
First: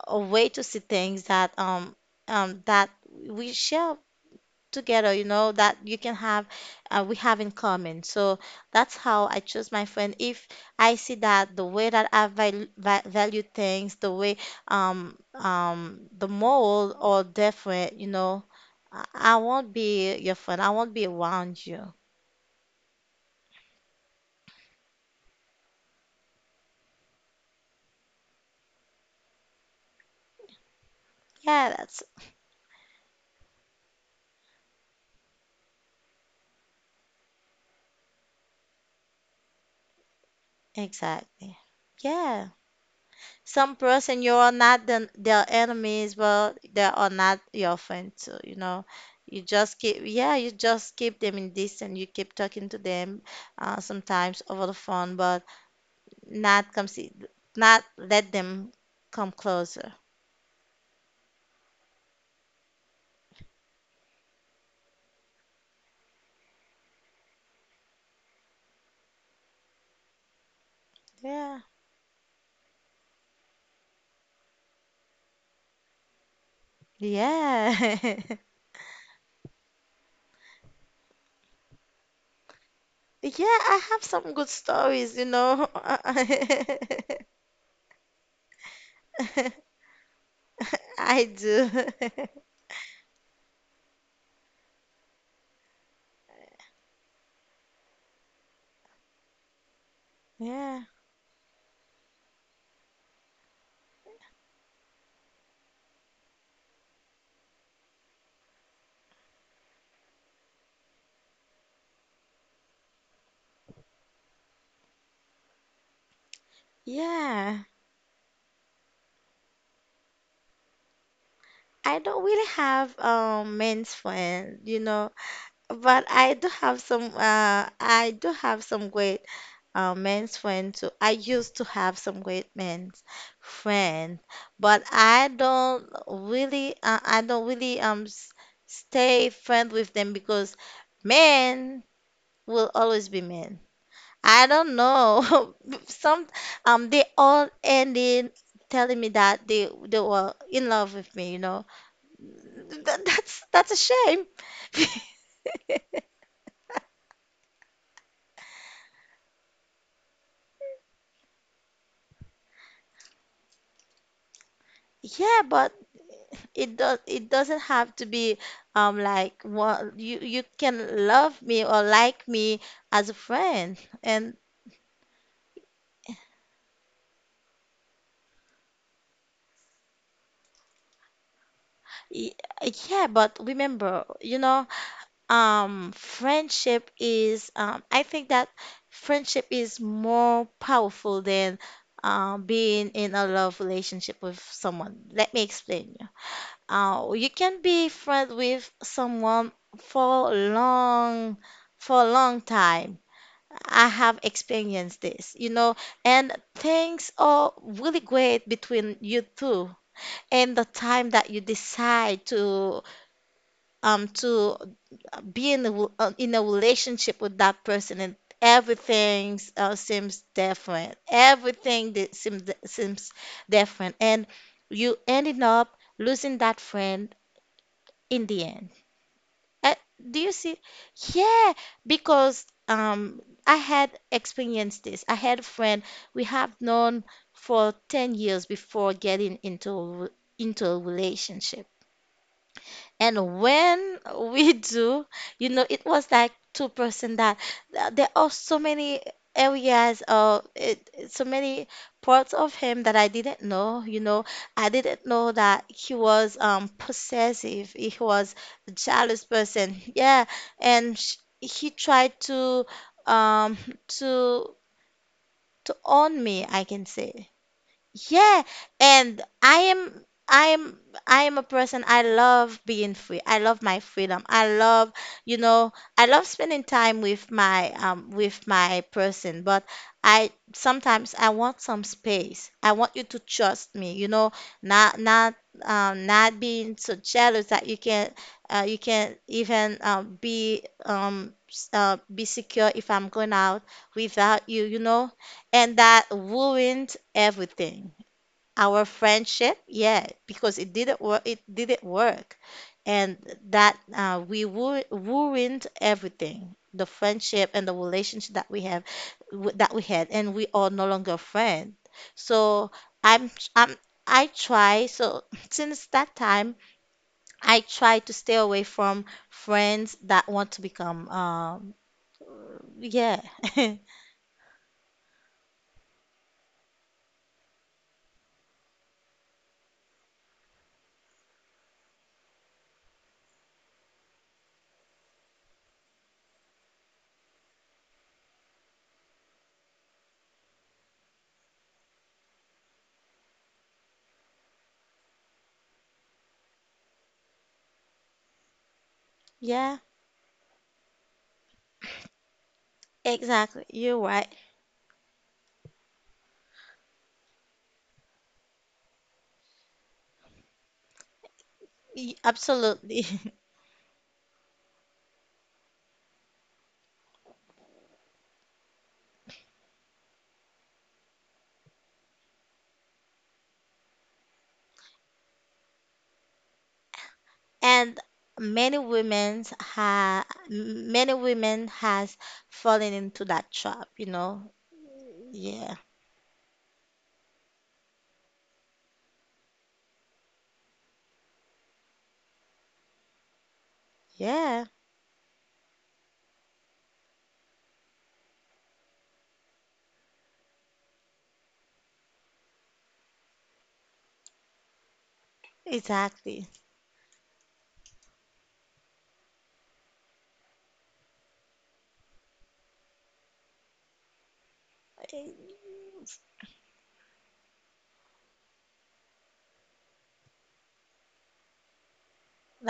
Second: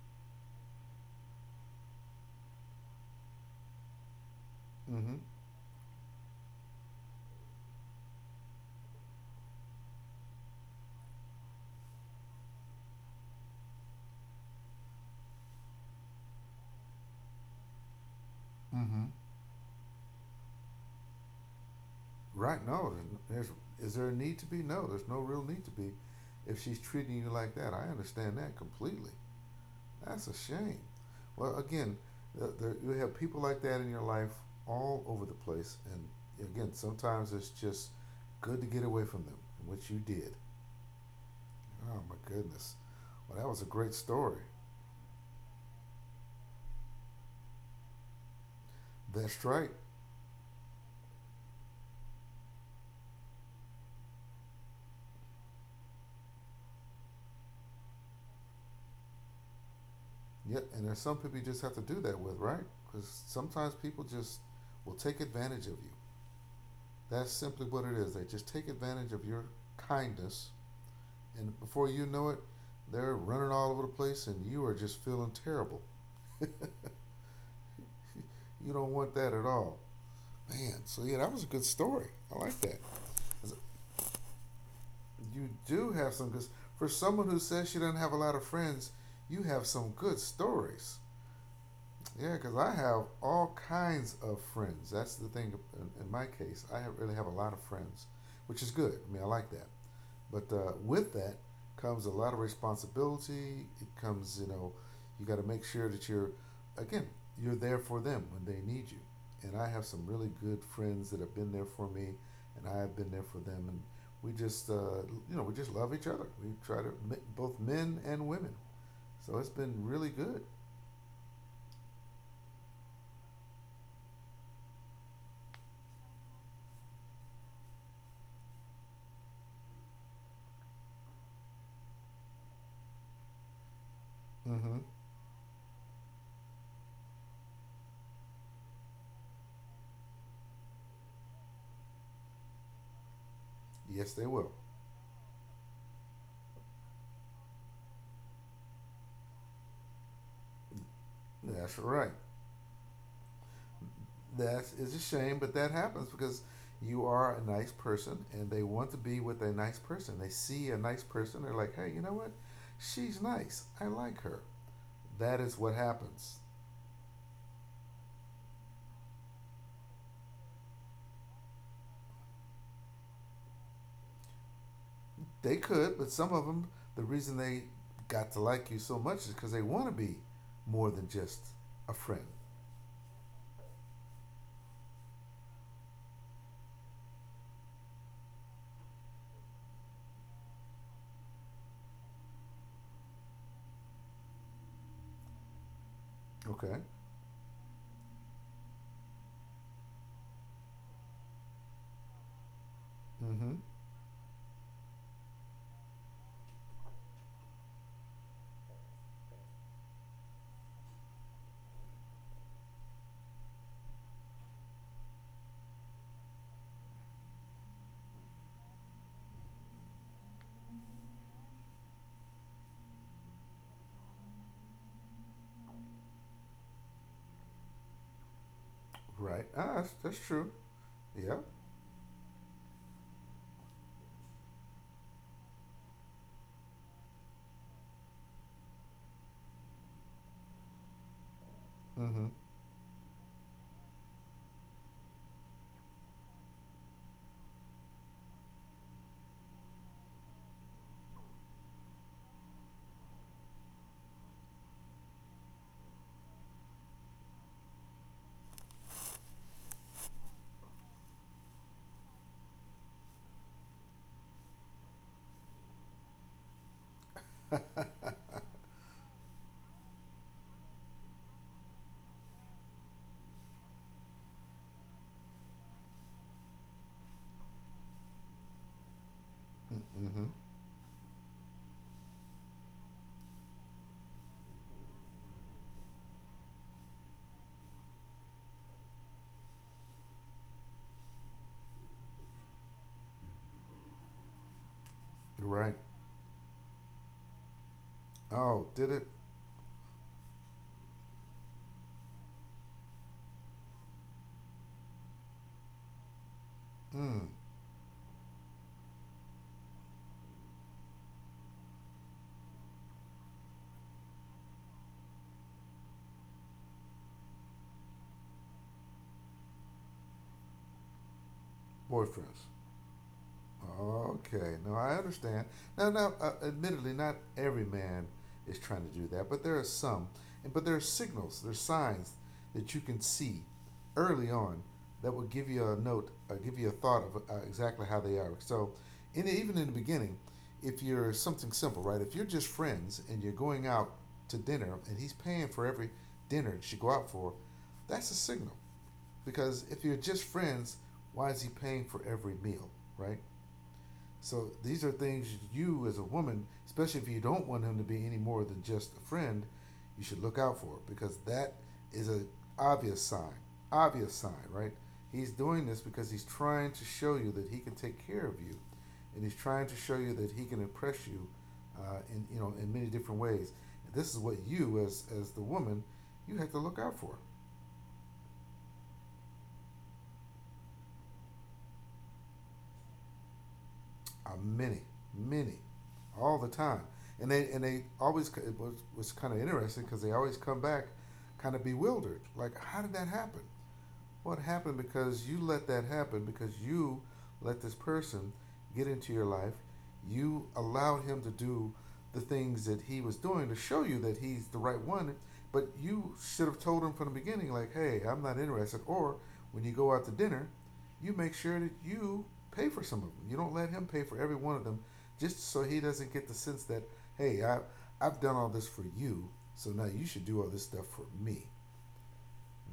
Speaker 2: a way to see things that that we share together,
Speaker 1: Mm-hmm.
Speaker 2: you know, that you can have, we have in common. So that's how I choose my friend. If I see that the way that I value things, the way the mold or different, you know,
Speaker 1: Mm-hmm.
Speaker 2: I won't be your friend. I won't be around you.
Speaker 1: Right? No. There's, is there a need to be? No. There's no real need to be. If she's treating you like that, I understand that completely. That's a shame. Well,
Speaker 2: Yeah,
Speaker 1: again,
Speaker 2: that's
Speaker 1: you have people like that in your life all over the place, and again, sometimes it's just good to get away from them, which you did.
Speaker 2: exactly.
Speaker 1: Oh my
Speaker 2: Yeah.
Speaker 1: goodness. Well, that was a
Speaker 2: Some
Speaker 1: great
Speaker 2: person you
Speaker 1: story.
Speaker 2: are not their enemies, but they are not your friends, so you know, you
Speaker 1: That's right.
Speaker 2: just keep, yeah, you just keep them in distance, you keep talking to them, sometimes over the phone, but not come see, not let them come closer.
Speaker 1: Yep. And there's some people you just have to do that with, right? Because sometimes people just will take advantage of you. That's simply what it is. They just take advantage of your kindness, and
Speaker 2: Yeah,
Speaker 1: before you know it, they're running all over the place, and you are just feeling terrible.
Speaker 2: yeah. Yeah,
Speaker 1: You don't want that at all, man. So yeah, that was a good story. I like that.
Speaker 2: I have some good stories, you
Speaker 1: You
Speaker 2: know.
Speaker 1: do have some good. For someone who says she doesn't have a lot of friends, you have some good stories.
Speaker 2: I do.
Speaker 1: Yeah, because I have all kinds of friends. That's the thing. In my case, I really have a lot of friends, which is good. I mean, I like that. But
Speaker 2: Yeah,
Speaker 1: with that comes a lot of responsibility. It comes, you got to make sure that you're, again, you're there for them when they need you. And I have some really good friends that have been there for me, and I have been there for them. And we just, uh, we just love each other. We try to, both
Speaker 2: yeah,
Speaker 1: men and women. So it's been really good.
Speaker 2: I don't really have men's friend, you know. But I do have some, I do have some great men's friends too. I used to have some great men's friend, but
Speaker 1: Mm-hmm.
Speaker 2: I don't really stay friend with them because men will always be men.
Speaker 1: Yes, they
Speaker 2: I
Speaker 1: will.
Speaker 2: don't know. Some they all ended telling me that they were in love with me, you know.
Speaker 1: That's right.
Speaker 2: That's a shame.
Speaker 1: That is a shame, but that happens because you are a nice person and they want to be with a nice person. They see a nice person, they're like, hey, you know what? She's nice. I like her. That
Speaker 2: Yeah,
Speaker 1: is
Speaker 2: but
Speaker 1: what happens.
Speaker 2: it does, it doesn't have to be like what, you can love me or like me as a friend. And
Speaker 1: They could, but some of them, the reason they got to like you so much is because they want to be more than just a friend.
Speaker 2: y- yeah, but remember, you know, friendship is, I think that friendship is more powerful than being in a love relationship with someone. Let me explain you.
Speaker 1: Okay.
Speaker 2: You can be friends with someone for long for a long time.
Speaker 1: Mm hmm.
Speaker 2: I have experienced this, you know, and things are really great between you two. And the time that you decide to um to be in in a relationship with that person, and everything seems different. Everything that seems different, and you ended up losing that friend in the end.
Speaker 1: Right.
Speaker 2: Uh,
Speaker 1: Ah, that's
Speaker 2: do you
Speaker 1: true.
Speaker 2: see?
Speaker 1: Yeah.
Speaker 2: Yeah, because I had experienced this. I had a friend we have known for 10 years before getting into into a relationship.
Speaker 1: Mm hmm.
Speaker 2: And when we do, you know, it was like 2% that there are so many areas of so many parts of him that I didn't know. You know, I didn't know that he was possessive, he was a jealous person. Yeah, and sh he tried to um to to own me, I can say. Yeah, and I am a person, I love being free. I love my freedom. I love, you know, I love spending time with my person, but
Speaker 1: Mm hmm.
Speaker 2: I sometimes I want some space. I want you to trust me, you know, not not being so jealous that you can't even be secure if I'm going out without you, you know.
Speaker 1: Right.
Speaker 2: And that ruined everything,
Speaker 1: Oh,
Speaker 2: our
Speaker 1: did it?
Speaker 2: friendship. Yeah, because it didn't work, it didn't work. And ruined everything, the
Speaker 1: Mm.
Speaker 2: friendship and the relationship that we that we had, and we are no longer friends. So i'm i'm I try so since that time I try to stay away from friends that want to become,
Speaker 1: Boyfriends.
Speaker 2: yeah.
Speaker 1: Okay, no, I understand. Now, admittedly, not every man is trying to do that, but there are some, and but there are signals, there's signs that you can see early on that will give you give you a thought of exactly how they are. So, even in the beginning, if you're something simple, right? If you're just friends and you're going out to dinner, and he's paying for every dinner that you go out for, that's a signal. Because
Speaker 2: Yeah,
Speaker 1: if you're just friends, why is he paying for every meal, right?
Speaker 2: exactly, you're right.
Speaker 1: So these are things you, as a woman, especially if you don't want him to be any more than just a friend, you should look out for because that is an obvious
Speaker 2: Absolutely.
Speaker 1: sign. Obvious sign, right? He's doing this because he's trying to show you that he can take care of you, and he's trying to show you that he can impress you, in many different ways. And this is what you, as the woman, you have to look out for.
Speaker 2: And many women ha many women has fallen into that trap, you
Speaker 1: Are
Speaker 2: know.
Speaker 1: many, many,
Speaker 2: Yeah,
Speaker 1: all the time, and they always it was kind of interesting because they always come back kind of bewildered, like how did that happen? What
Speaker 2: yeah,
Speaker 1: happened because you let that happen because you let this person get into your life. You allowed him to do the things that he was doing to show you that he's the right one. But you should
Speaker 2: exactly.
Speaker 1: have told him from the beginning, like, hey, I'm not interested. Or when you go out to dinner, you make sure that you pay for some of them. You don't let him pay for every one of them just so he doesn't get the sense that, hey, I've done all this for you, so now you should do all this stuff for me.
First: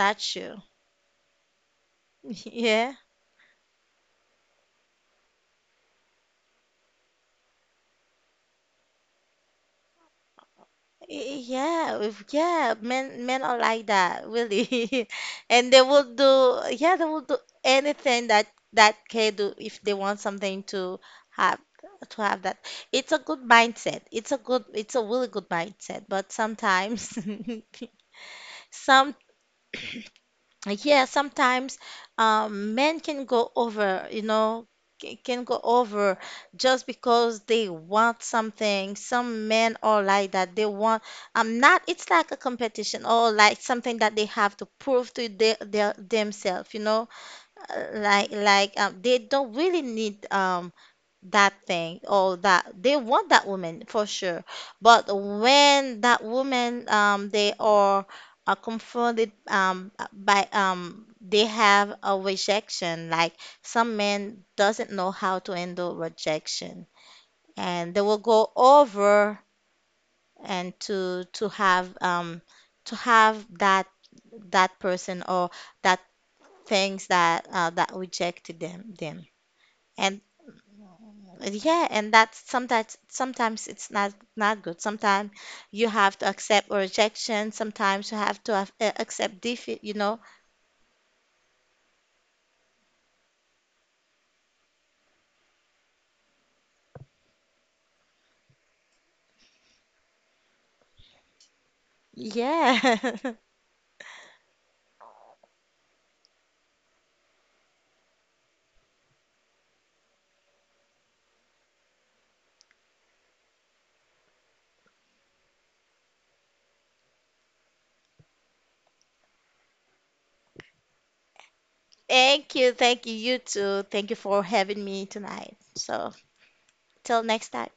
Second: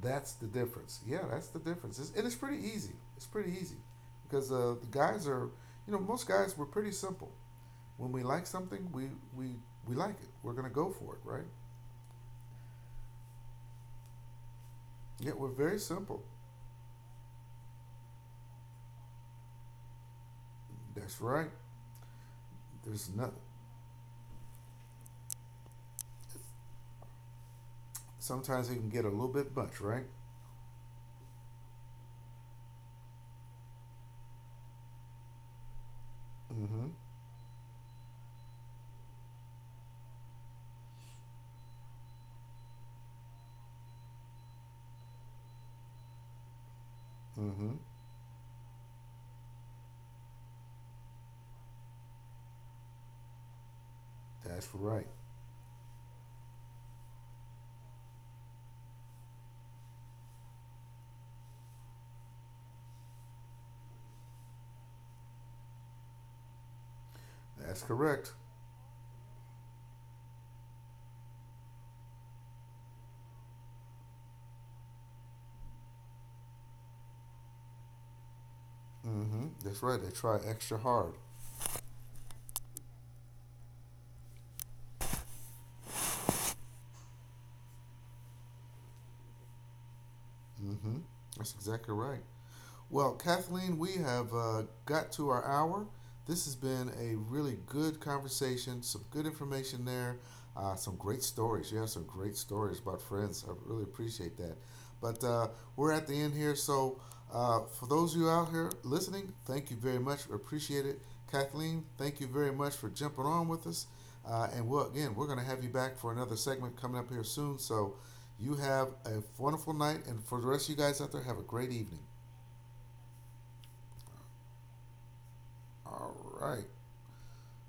Speaker 1: That's the
Speaker 2: you.
Speaker 1: difference. Yeah, that's the difference. And it's pretty easy.
Speaker 2: Yeah,
Speaker 1: It's pretty easy because the guys are, you know, most guys were pretty simple. When we like something, we we like it. We're gonna go for it, right?
Speaker 2: yeah, yeah. Men, men are like that, really.
Speaker 1: Yeah, we're
Speaker 2: And
Speaker 1: very
Speaker 2: they will
Speaker 1: simple.
Speaker 2: do. Yeah, they will do anything that that can do if they want something to
Speaker 1: That's right.
Speaker 2: have, to have that.
Speaker 1: There's
Speaker 2: It's a good
Speaker 1: nothing.
Speaker 2: mindset. It's a good. It's a really good mindset. But sometimes,
Speaker 1: Sometimes it can get a
Speaker 2: some.
Speaker 1: little bit much, right?
Speaker 2: Like, yeah, sometimes men can go over, you know, can go over just
Speaker 1: Mm-hmm.
Speaker 2: because they want something. Some men are like that. They want, not, it's like a competition or like something that they have to prove to their themselves, you know.
Speaker 1: Mm-hmm.
Speaker 2: Like they don't really need that thing, or that they want that woman for sure.
Speaker 1: That's
Speaker 2: But
Speaker 1: right.
Speaker 2: when that woman, they are confronted, by they have a rejection, like, some men doesn't know how to handle rejection,
Speaker 1: That's
Speaker 2: and they will
Speaker 1: correct.
Speaker 2: go over and to have, to have that that person or that things that that rejected them.
Speaker 1: Mm-hmm. That's right. They
Speaker 2: And
Speaker 1: try extra hard.
Speaker 2: yeah, and that's sometimes, sometimes it's not not good. Sometimes you have to accept rejection. Sometimes you have to have, accept defeat, you know.
Speaker 1: Mm-hmm. That's exactly right. Well, Kathleen, we have got to our hour. This has been a really good conversation, some good information there, some great stories. You have some great stories about
Speaker 2: Yeah.
Speaker 1: friends. I really appreciate that. But we're at the end here. So, for those of you out here listening, thank you very much. We appreciate it. Kathleen, thank you very much for jumping on with us. And again, we're going to have you back for another segment coming up here soon. So, you have a wonderful night. And for the rest of you guys out there, have a great evening.
Speaker 2: Thank you. Thank you. You too. Thank you for having me tonight. So,
Speaker 1: All right.
Speaker 2: till next time.